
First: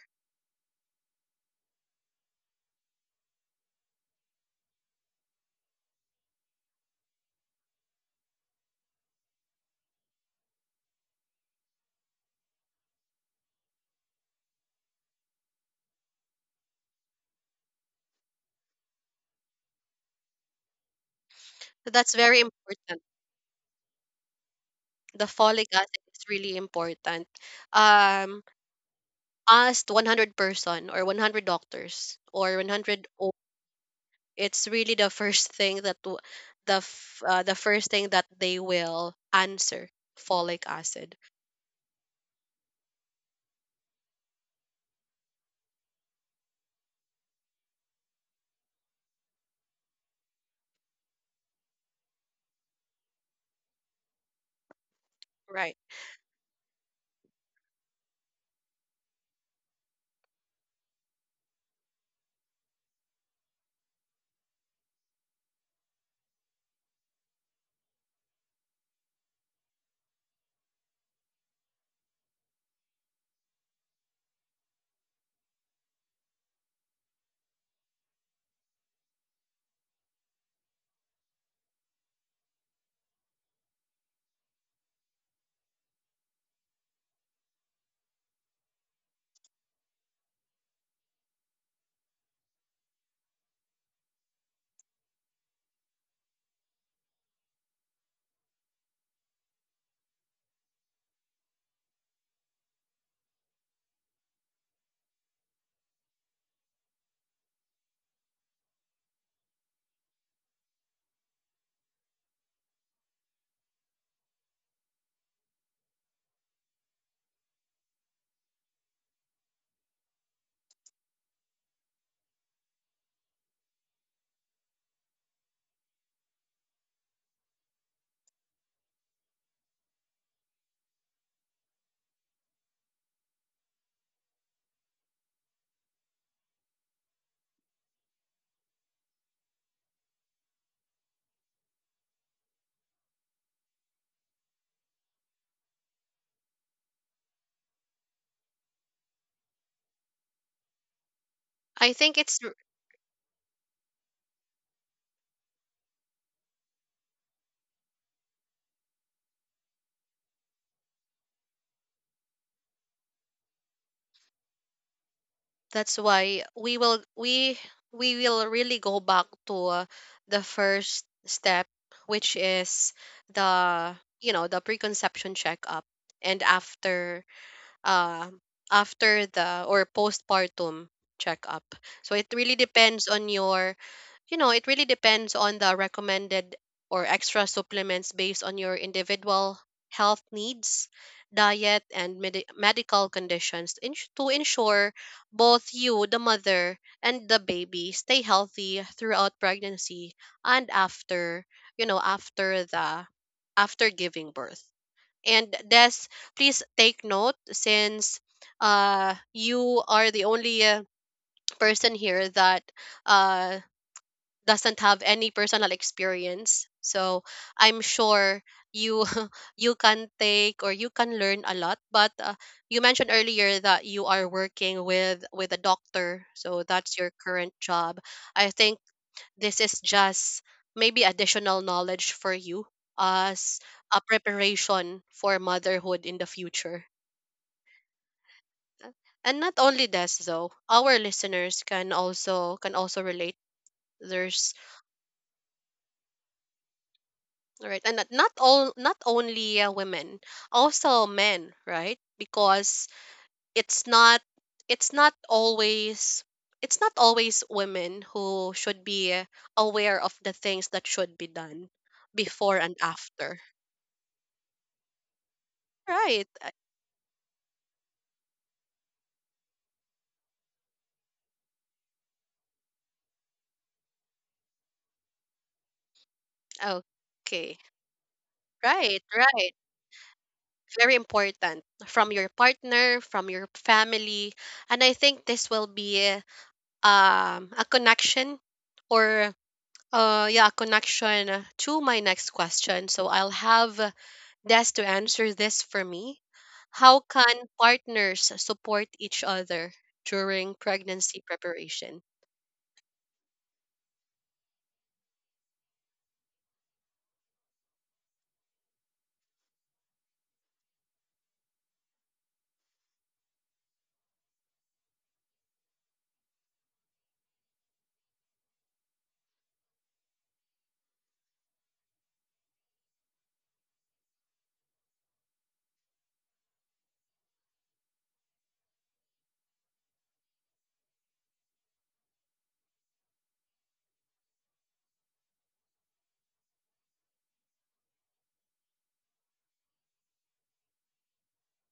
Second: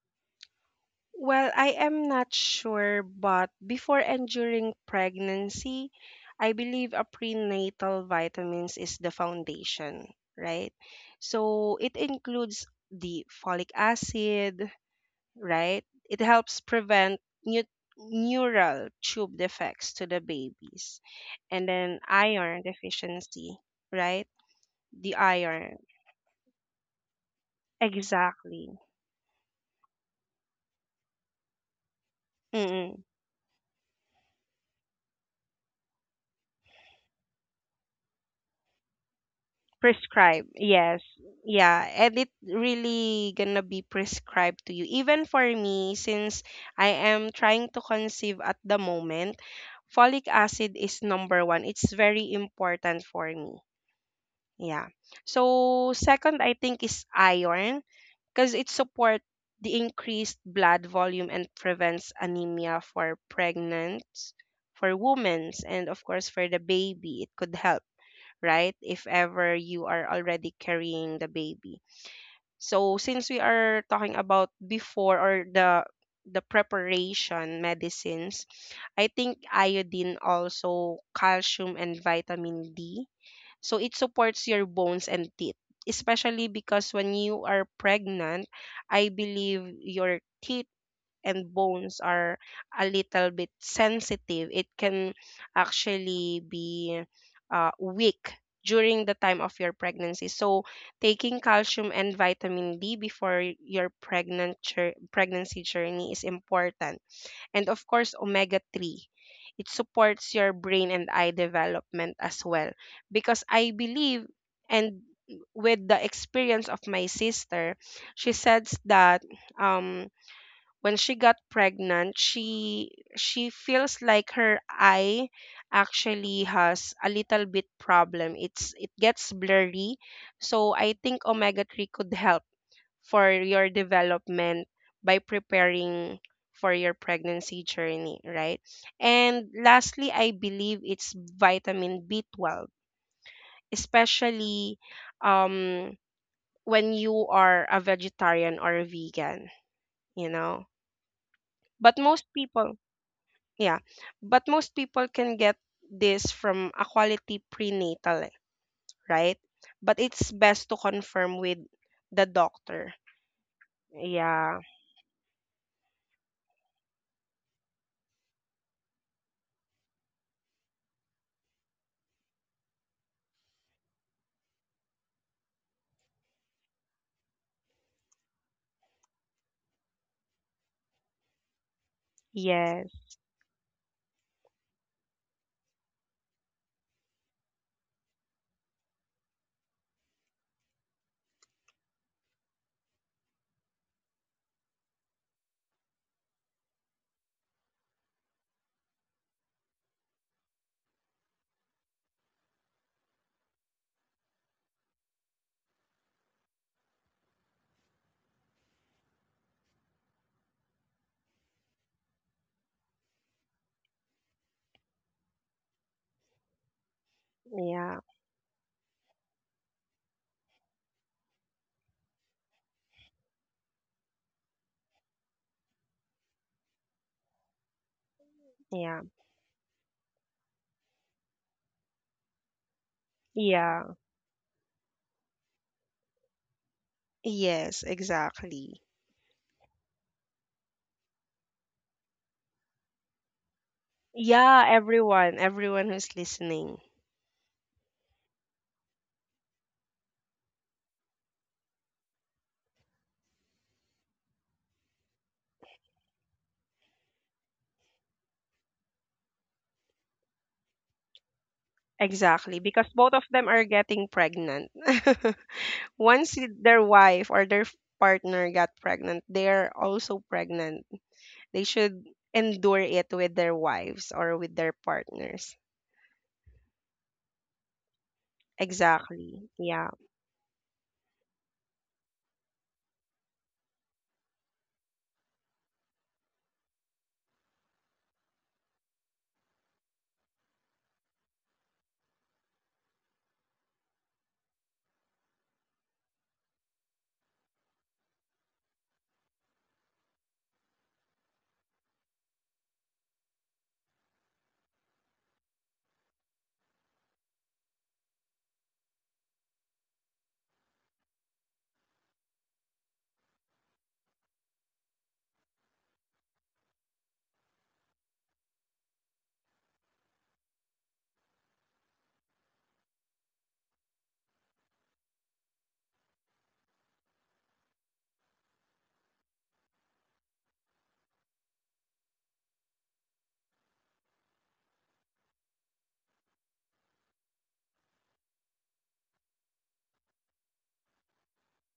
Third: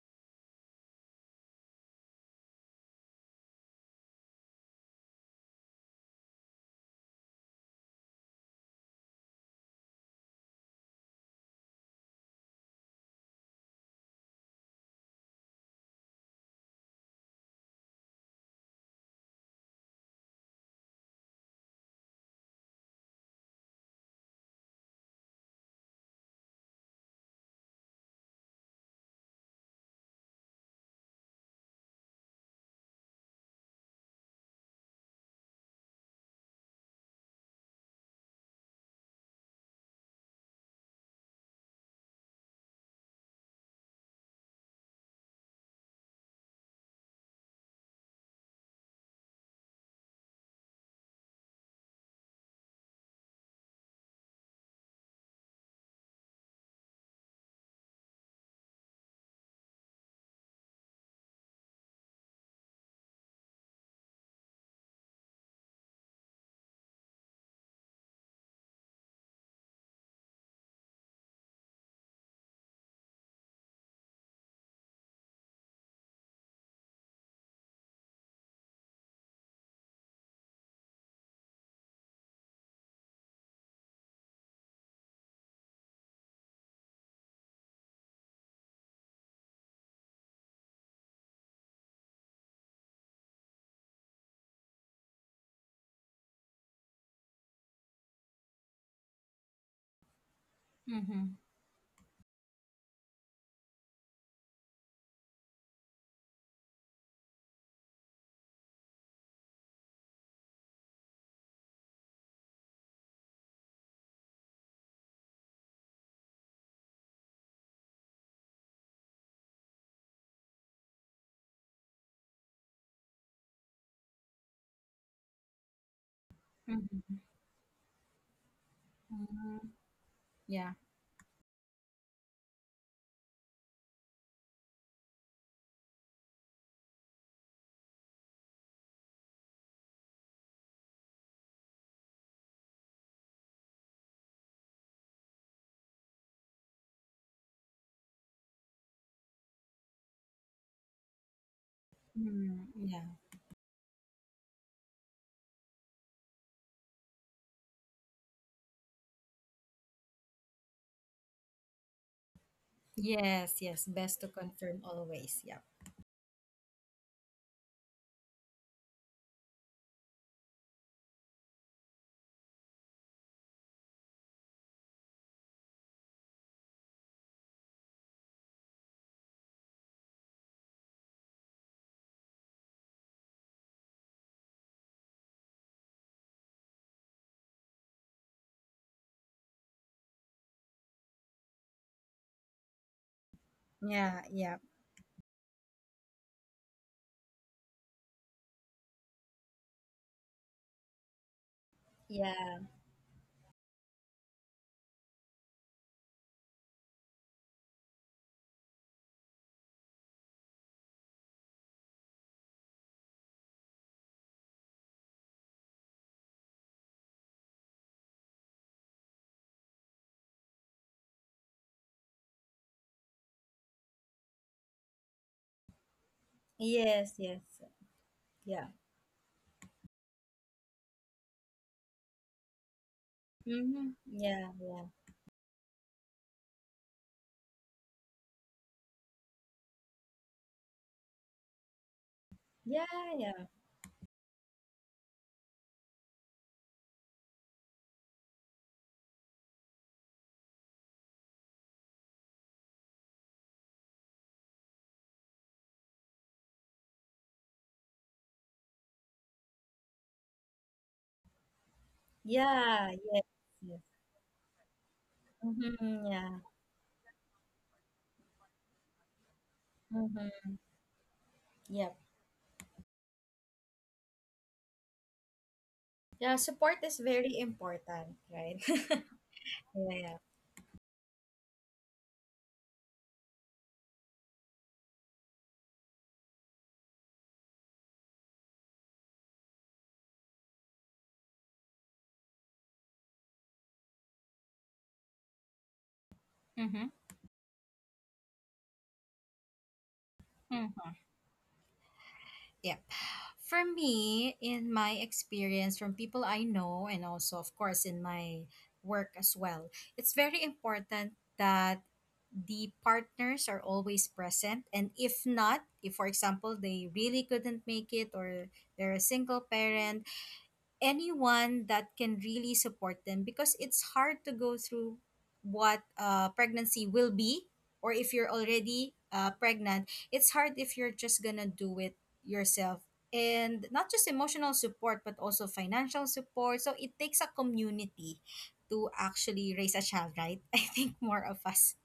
Speaker 3: Well, I am not sure, but before and during pregnancy, I believe a prenatal vitamins is the foundation, right? So it includes the folic acid, right? It helps prevent new neural tube defects to the babies. And
Speaker 1: So
Speaker 3: then
Speaker 1: that's very
Speaker 3: iron
Speaker 1: important.
Speaker 3: deficiency, right? The
Speaker 1: The folic
Speaker 3: iron.
Speaker 1: acid is really important. Um,
Speaker 3: Exactly.
Speaker 1: Asked 100 person or 100 doctors or
Speaker 3: Mm-mm.
Speaker 1: 100 it's really the first thing that the first thing that they will answer
Speaker 3: Prescribed.
Speaker 1: folic
Speaker 3: Yes.
Speaker 1: acid.
Speaker 3: Yeah. And it really gonna be prescribed to you. Even for me, since I am trying to conceive at the moment, folic acid is number one. It's very important for me. Yeah.
Speaker 1: Right.
Speaker 3: So second, I think, is iron, because it supports the increased blood volume and prevents anemia for for women, and of course for the baby. It could help, right? If ever you are already carrying the baby. So since we are talking about before, or the preparation medicines, I think iodine, also calcium and vitamin D, so it supports your bones and teeth, especially because when you are pregnant, I believe your teeth and bones are a little bit sensitive. It can actually be, weak during the time of your pregnancy. So
Speaker 2: Mm-hmm.
Speaker 3: taking calcium and vitamin D before your pregnancy journey is important. And of course omega 3, it supports your brain and eye development as well, because I believe, and with the experience of my sister, she says that, um when she got pregnant, she feels like her eye actually has a little bit problem. It gets
Speaker 2: Mm-hmm.
Speaker 3: blurry.
Speaker 2: Yeah.
Speaker 3: So I think omega 3 could help for your development by preparing for your pregnancy journey, right? And lastly, I believe it's vitamin B12, especially, um, when you are a vegetarian or a vegan, you know.
Speaker 1: I
Speaker 3: But
Speaker 1: think
Speaker 3: most
Speaker 2: Mm,
Speaker 3: people,
Speaker 2: yeah.
Speaker 3: yeah, but most people can get this from a quality prenatal, eh, right? But it's best to confirm with the doctor.
Speaker 2: Yes, yes. Best to
Speaker 3: Yeah.
Speaker 2: confirm always. Yeah.
Speaker 1: that's why we will really go back to the first step which is the you know the preconception checkup and after uh, after the or postpartum checkup. So it really depends
Speaker 3: Yes.
Speaker 1: on your, you know, it really depends on the recommended or extra supplements based on your individual health needs, diet, and medical conditions to
Speaker 2: Yeah,
Speaker 1: to
Speaker 2: yeah.
Speaker 1: ensure both you, the mother, and the baby stay healthy throughout pregnancy and after, you know,
Speaker 2: Yeah.
Speaker 1: after the after giving birth. And this, please take note since you are the only person here that uh, doesn't have any personal experience. So I'm
Speaker 3: Yeah.
Speaker 1: sure you you can take or you can learn a lot. But you mentioned earlier that you are working with a doctor, so that's
Speaker 2: Yes,
Speaker 1: your
Speaker 2: yes.
Speaker 1: current job. I
Speaker 2: Yeah.
Speaker 1: think
Speaker 3: Yeah.
Speaker 1: this is just maybe additional knowledge for you as
Speaker 2: Mm-hmm.
Speaker 3: Yeah.
Speaker 1: a
Speaker 2: Yeah, yeah.
Speaker 1: preparation for motherhood in the future
Speaker 3: Yes, exactly.
Speaker 1: and not only this though our listeners can also
Speaker 2: Yeah,
Speaker 1: can also
Speaker 2: yeah.
Speaker 1: relate there's
Speaker 3: Yeah, everyone who's listening.
Speaker 1: right and not all not only women also men right because it's not it's not always it's not always women who should be aware of the things that should be done
Speaker 3: Exactly,
Speaker 1: before
Speaker 2: Yeah,
Speaker 1: and
Speaker 3: because both
Speaker 2: yes,
Speaker 3: of them
Speaker 1: after
Speaker 3: are
Speaker 2: yes.
Speaker 3: getting pregnant.
Speaker 2: Mm-hmm. Yeah.
Speaker 3: Once
Speaker 1: right.
Speaker 3: their wife or their partner got pregnant, they're also
Speaker 2: Mm-hmm.
Speaker 3: pregnant. They
Speaker 2: Yep.
Speaker 3: should endure it with their wives or with their partners.
Speaker 2: Yeah, support is very
Speaker 1: Okay.
Speaker 2: important, right?
Speaker 1: Right,
Speaker 3: Exactly.
Speaker 1: right.
Speaker 2: Yeah,
Speaker 3: Yeah.
Speaker 2: yeah.
Speaker 1: Very important from your partner, from your family. And I think this will be a connection or yeah, a connection to my next question. So I'll have Des to answer this for me.
Speaker 2: Mm-hmm.
Speaker 1: How can partners support each other during pregnancy preparation?
Speaker 2: Yep. For me, in my experience from people I know and also of course in my work as well, it's very important that the partners are always present, and if not, if for example they really couldn't make it, or they're a single parent, anyone that can really support them, because it's hard to go through what pregnancy will be, or if you're already pregnant, it's hard if you're just gonna do it yourself. And not just emotional support, but also financial support. So it takes a community to actually raise a child, right? I think more of us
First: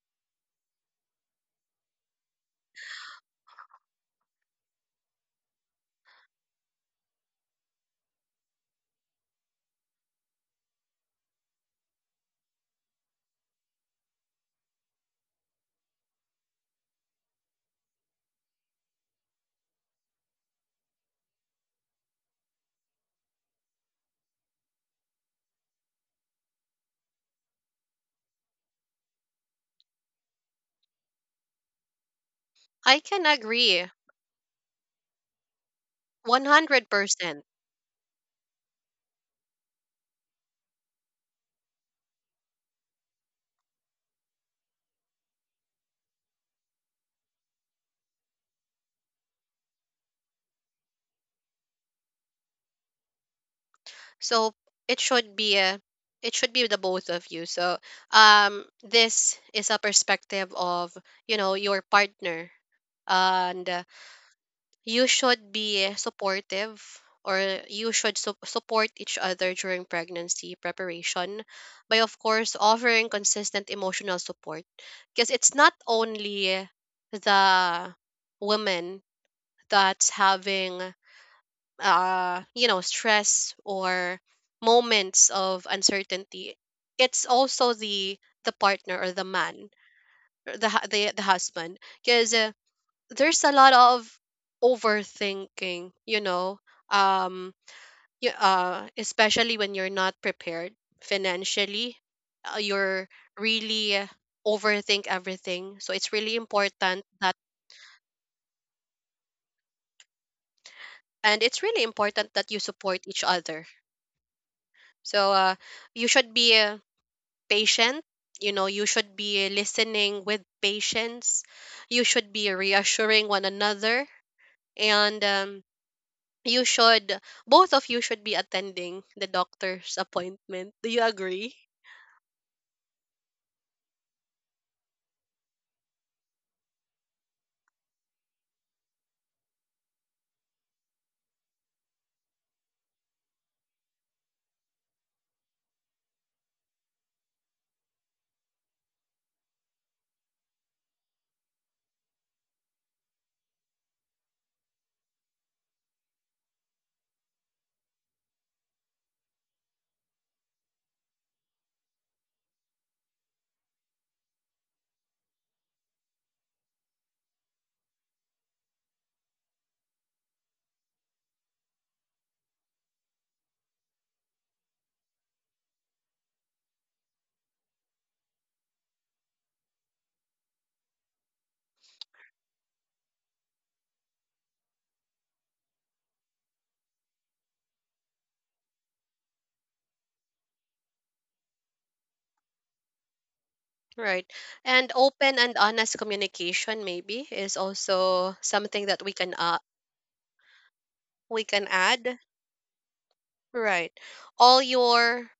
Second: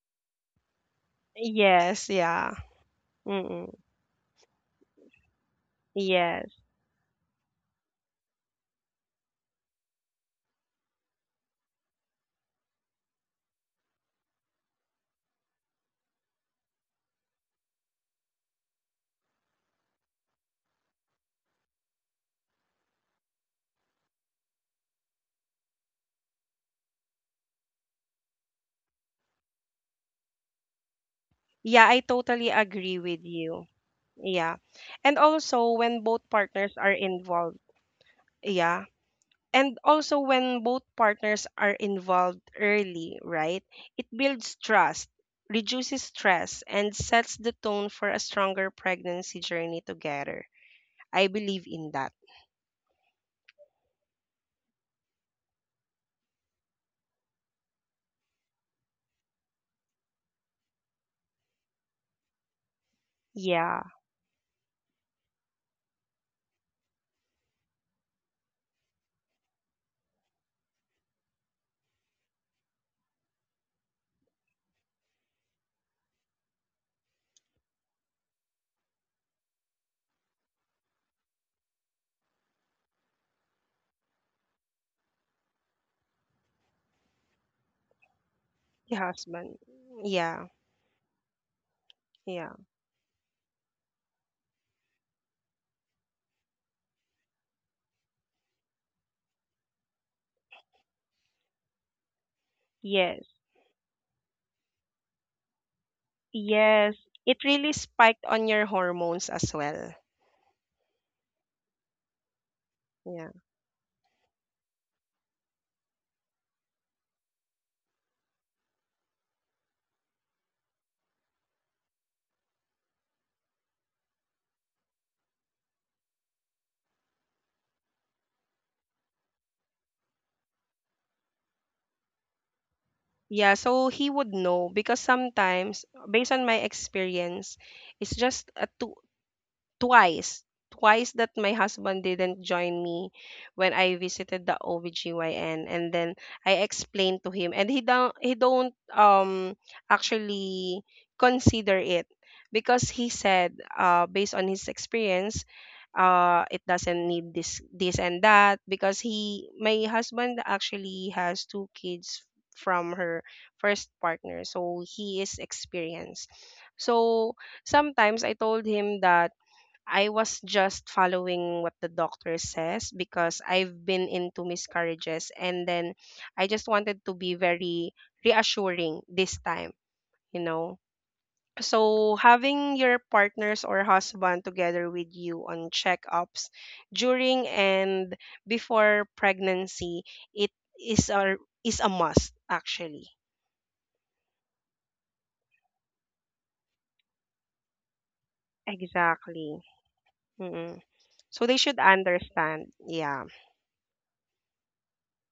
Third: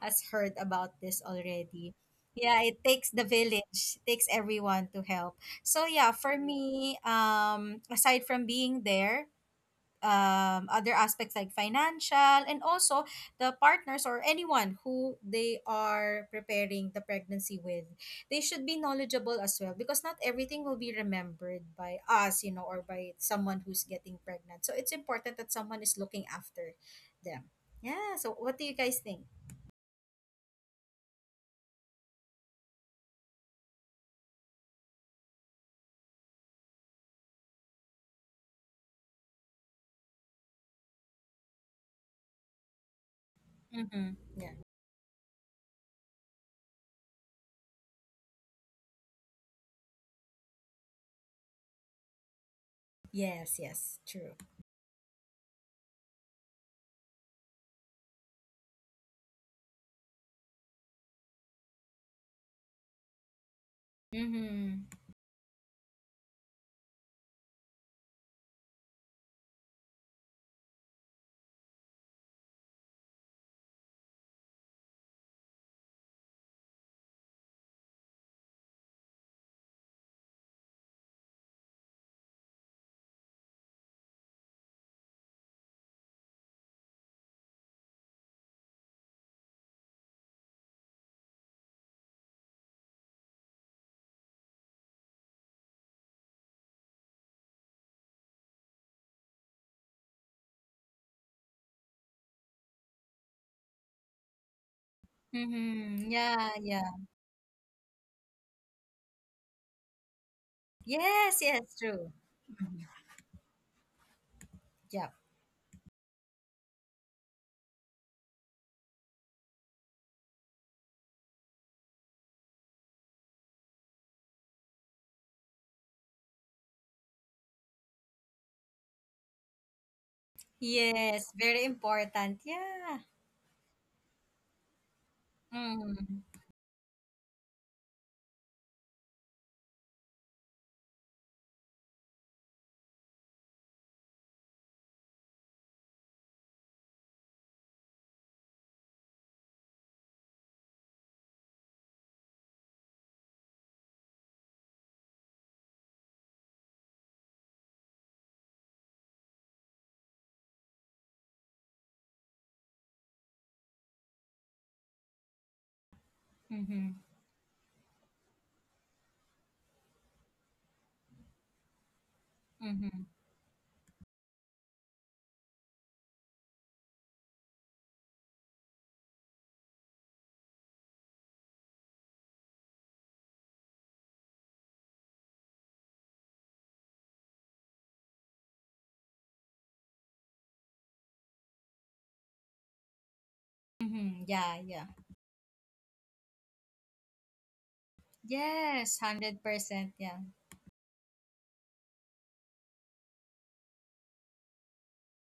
Speaker 2: has heard about this already.
Speaker 3: Yes, yeah.
Speaker 2: Yeah, it takes the
Speaker 3: Mm-mm.
Speaker 2: village, it takes everyone to help. So yeah, for
Speaker 3: Yes.
Speaker 2: me, aside from being there, other aspects like financial and also the partners, or anyone who they are preparing the pregnancy with, they should be knowledgeable as well, because not everything will be remembered by us, you know, or by someone who's getting pregnant. So it's important that someone is looking after them. Yeah. So what do you guys think?
Speaker 3: Yeah, I totally agree
Speaker 1: I can
Speaker 3: with you.
Speaker 1: agree
Speaker 3: Yeah. And also when both partners are
Speaker 1: 100%.
Speaker 3: involved, yeah, and also when both partners are involved early, right? It
Speaker 2: Mm-hmm. Yeah.
Speaker 3: builds trust, reduces stress, and sets the tone for a stronger pregnancy journey together. I believe in that.
Speaker 2: Yes. Yes. True.
Speaker 1: So it should be a it should be the both of you. So this is a perspective of, you know, your partner and
Speaker 3: Yeah,
Speaker 2: Mm-hmm.
Speaker 1: you should be supportive or you should support each other during pregnancy preparation by of course offering consistent emotional support because it's not only the woman that's having stress or moments of uncertainty, it's also the
Speaker 3: the
Speaker 1: partner or the
Speaker 3: husband.
Speaker 1: man,
Speaker 3: Yeah,
Speaker 1: or the husband, because
Speaker 3: yeah.
Speaker 1: there's a lot of overthinking, um, especially when you're not prepared financially, you're
Speaker 3: Yes,
Speaker 1: really overthink everything. So
Speaker 2: Mm-hmm.
Speaker 1: it's really
Speaker 2: Yeah. Yeah.
Speaker 3: yes.
Speaker 1: important that,
Speaker 3: It really spiked on your hormones as well.
Speaker 2: Yes,
Speaker 1: And it's
Speaker 2: yes,
Speaker 1: really
Speaker 2: true.
Speaker 1: important that you support each
Speaker 3: Yeah.
Speaker 1: other.
Speaker 2: Yeah.
Speaker 1: So you should be patient. You know, you should be listening with patience. You should be reassuring one another. And you should, both of you should be attending the doctor's appointment. Do you
Speaker 2: Yes,
Speaker 1: agree?
Speaker 2: very important. Yeah.
Speaker 3: Yeah, so he would know, because sometimes, based
Speaker 2: Mm.
Speaker 3: on my experience, it's just a two twice twice that my husband didn't join me when I visited the OBGYN, and then I explained to him, and he don't, actually consider it, because he said, based on his experience, it doesn't need this and that, because he my husband actually has two kids from her first partner, so he is experienced.
Speaker 2: Mm-hmm.
Speaker 3: So sometimes I told him that I was just following what the doctor says,
Speaker 2: Mm-hmm.
Speaker 3: because I've been into miscarriages, and then I just wanted to be very reassuring this time, you know. So having your partners or husband together with you on checkups during and before pregnancy, it is a is a must actually.
Speaker 2: Mm-hmm.
Speaker 1: Right.
Speaker 2: Yeah, yeah.
Speaker 1: And open and honest communication, maybe, is also something
Speaker 2: Yes,
Speaker 1: that
Speaker 3: Exactly.
Speaker 2: 100%. Yeah.
Speaker 3: mm
Speaker 1: we
Speaker 3: So they
Speaker 1: can
Speaker 3: should
Speaker 1: add.
Speaker 3: understand. Yeah,
Speaker 1: Right. All your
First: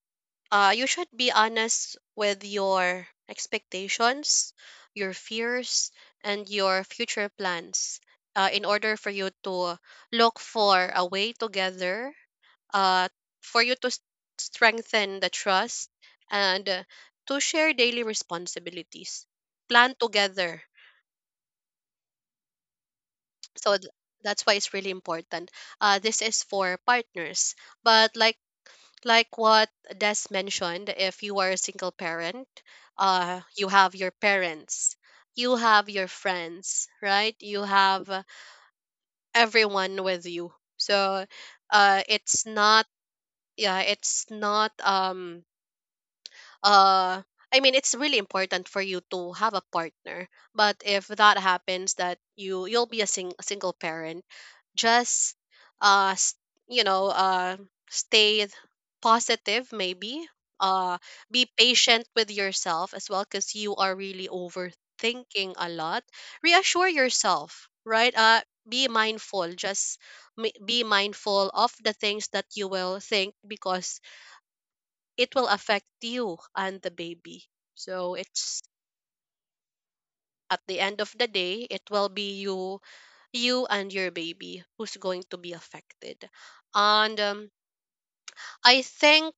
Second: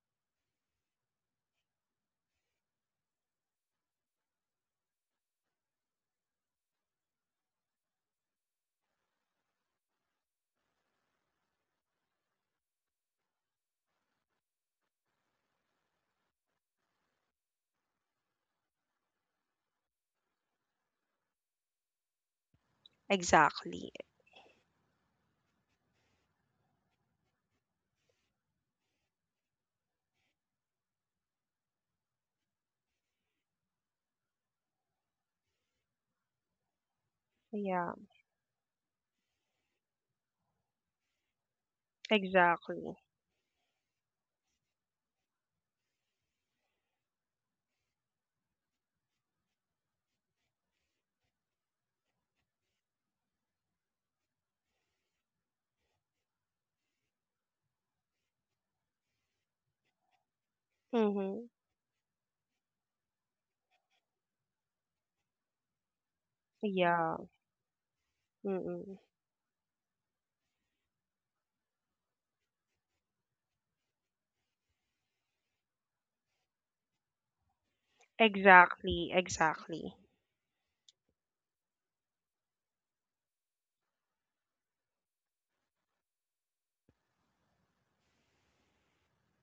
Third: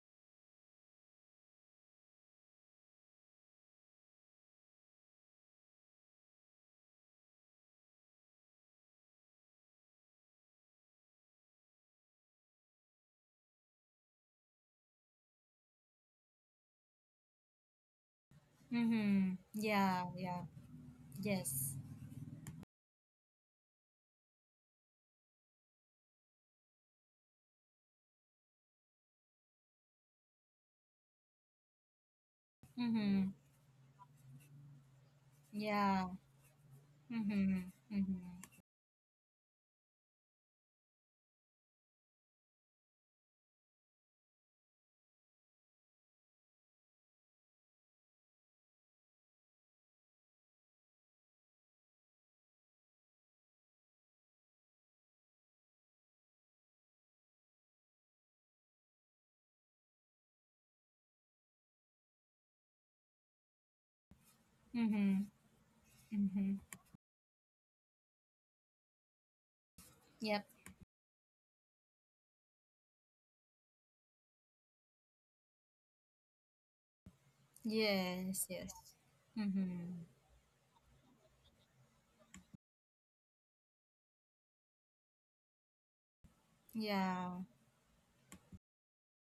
Speaker 1: You should be honest with your expectations, your fears, and your future plans in order for you to look for a way together, uh, for you to strengthen the trust and to share daily responsibilities.
Speaker 2: Mm-hmm.
Speaker 1: Plan
Speaker 2: Yeah, yeah.
Speaker 1: together.
Speaker 2: Yes.
Speaker 1: So
Speaker 3: exactly.
Speaker 1: that's why it's really important. This is for partners. But like what Des mentioned, if you are a single parent,
Speaker 2: Mm-hmm.
Speaker 1: you have your parents, you have
Speaker 2: Yeah.
Speaker 1: your friends, right?
Speaker 2: Mm-hmm.
Speaker 1: You
Speaker 3: Yeah,
Speaker 1: have
Speaker 2: Mm-hmm.
Speaker 1: everyone with you. So, it's not,
Speaker 3: exactly.
Speaker 1: yeah, it's not uh I mean it's really important for you to have a partner but if that happens that you'll be a, a single parent just uh s- you know uh stay positive maybe uh
Speaker 3: Mm-hmm.
Speaker 1: be patient with yourself as well cuz you are really
Speaker 2: Mm-hmm.
Speaker 1: overthinking a lot
Speaker 2: Mm-hmm.
Speaker 1: reassure
Speaker 3: Yeah.
Speaker 1: yourself right be
Speaker 3: Mm-mm.
Speaker 1: mindful just
Speaker 2: Yep.
Speaker 1: be mindful of the things that you will think because it will affect you and the baby. So
Speaker 2: Yes,
Speaker 1: it's
Speaker 2: yes.
Speaker 3: Exactly. Exactly.
Speaker 2: Mm-hmm.
Speaker 1: At the end of the day, it will be you, you and your baby who's going to be affected. And
Speaker 2: Yeah.
Speaker 1: I think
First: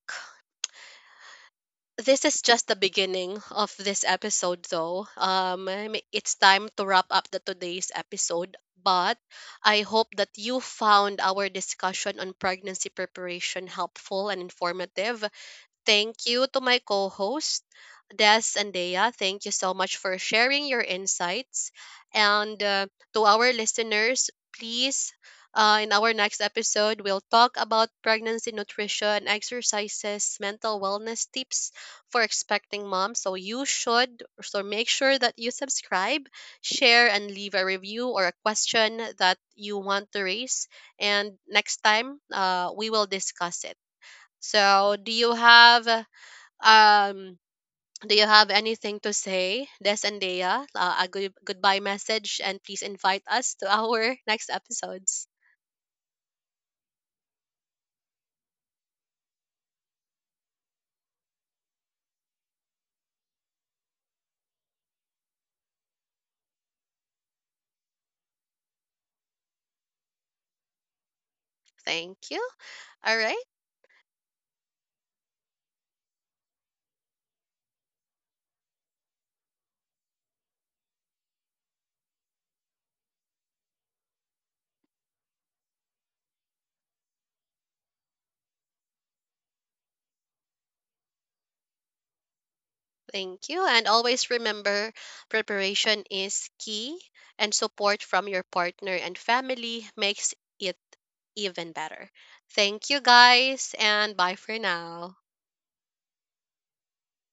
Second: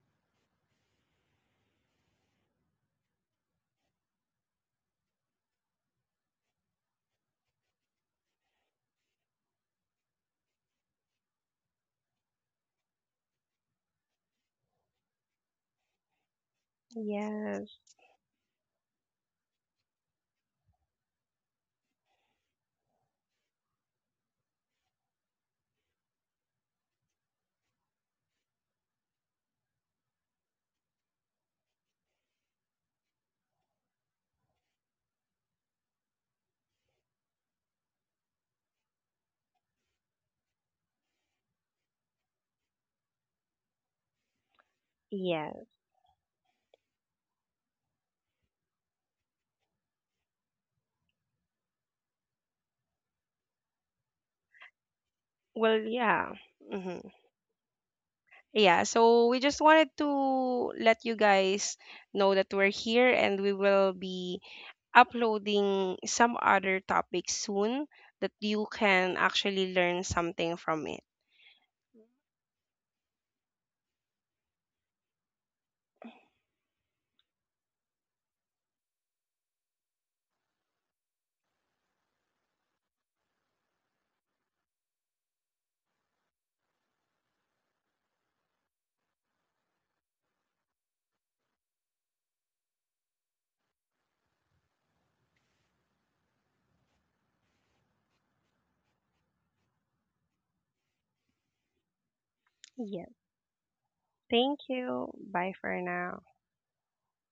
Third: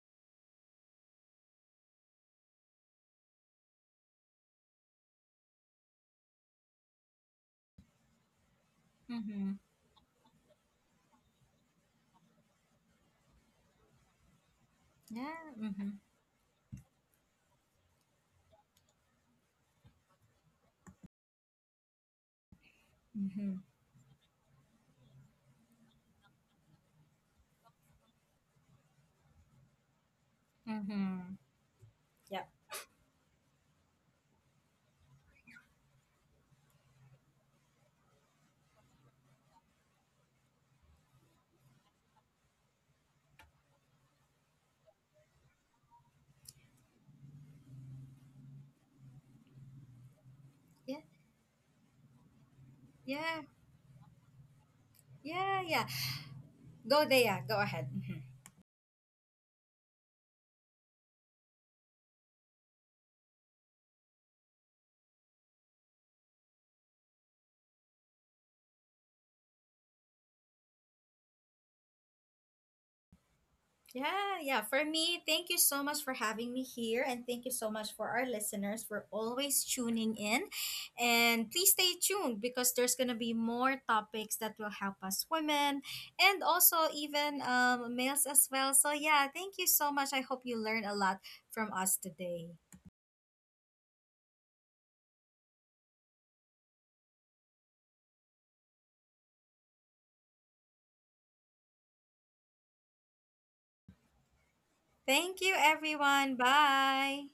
Speaker 1: this is just the beginning of this episode, though. It's time to wrap up the today's episode. But
Speaker 2: Mm-hmm.
Speaker 1: I hope that you found our discussion on pregnancy preparation helpful and informative.
Speaker 2: Yeah. Mm-hmm.
Speaker 1: Thank you to my co host,
Speaker 3: Yes.
Speaker 1: Des and Dea. Thank you so much for sharing your insights. And to our
Speaker 2: Mm-hmm.
Speaker 1: listeners, please, in our next episode, we'll talk about pregnancy nutrition, exercises, mental wellness
Speaker 2: Mm-hmm.
Speaker 1: tips for
Speaker 2: Yep.
Speaker 1: expecting moms. So so make sure that you subscribe, share, and leave a review or a question that you want to raise. And next time, we will discuss it. So,
Speaker 3: Yes.
Speaker 1: um, do you have anything to say, Des and Dea?
Speaker 2: Yeah.
Speaker 1: A good goodbye message, and please invite
Speaker 2: Yeah.
Speaker 1: us to our next episodes.
Speaker 2: Yeah.
Speaker 3: Well,
Speaker 2: Yeah.
Speaker 3: yeah.
Speaker 2: Go
Speaker 3: Mm-hmm.
Speaker 2: there. Yeah. Go ahead. Mm-hmm.
Speaker 3: Yeah. So we just wanted to let you guys know that we're here and we will be uploading some other topics soon that you can actually learn something from it.
Speaker 1: Thank you. All right.
Speaker 2: Yeah, yeah. For me, thank you so much for having me here. And thank you so much for our listeners for always tuning in. And please stay tuned, because there's going to be more topics that will help us women, and also even males as well. So yeah, thank you so much. I hope you learn a lot from us today.
Speaker 1: Thank you. And always remember preparation is key, and support from your partner and family makes it even better. Thank you,
Speaker 3: Yeah.
Speaker 1: guys, and bye for
Speaker 3: Thank you.
Speaker 1: now.
Speaker 2: Thank
Speaker 3: Bye
Speaker 2: you,
Speaker 3: for now.
Speaker 2: everyone. Bye.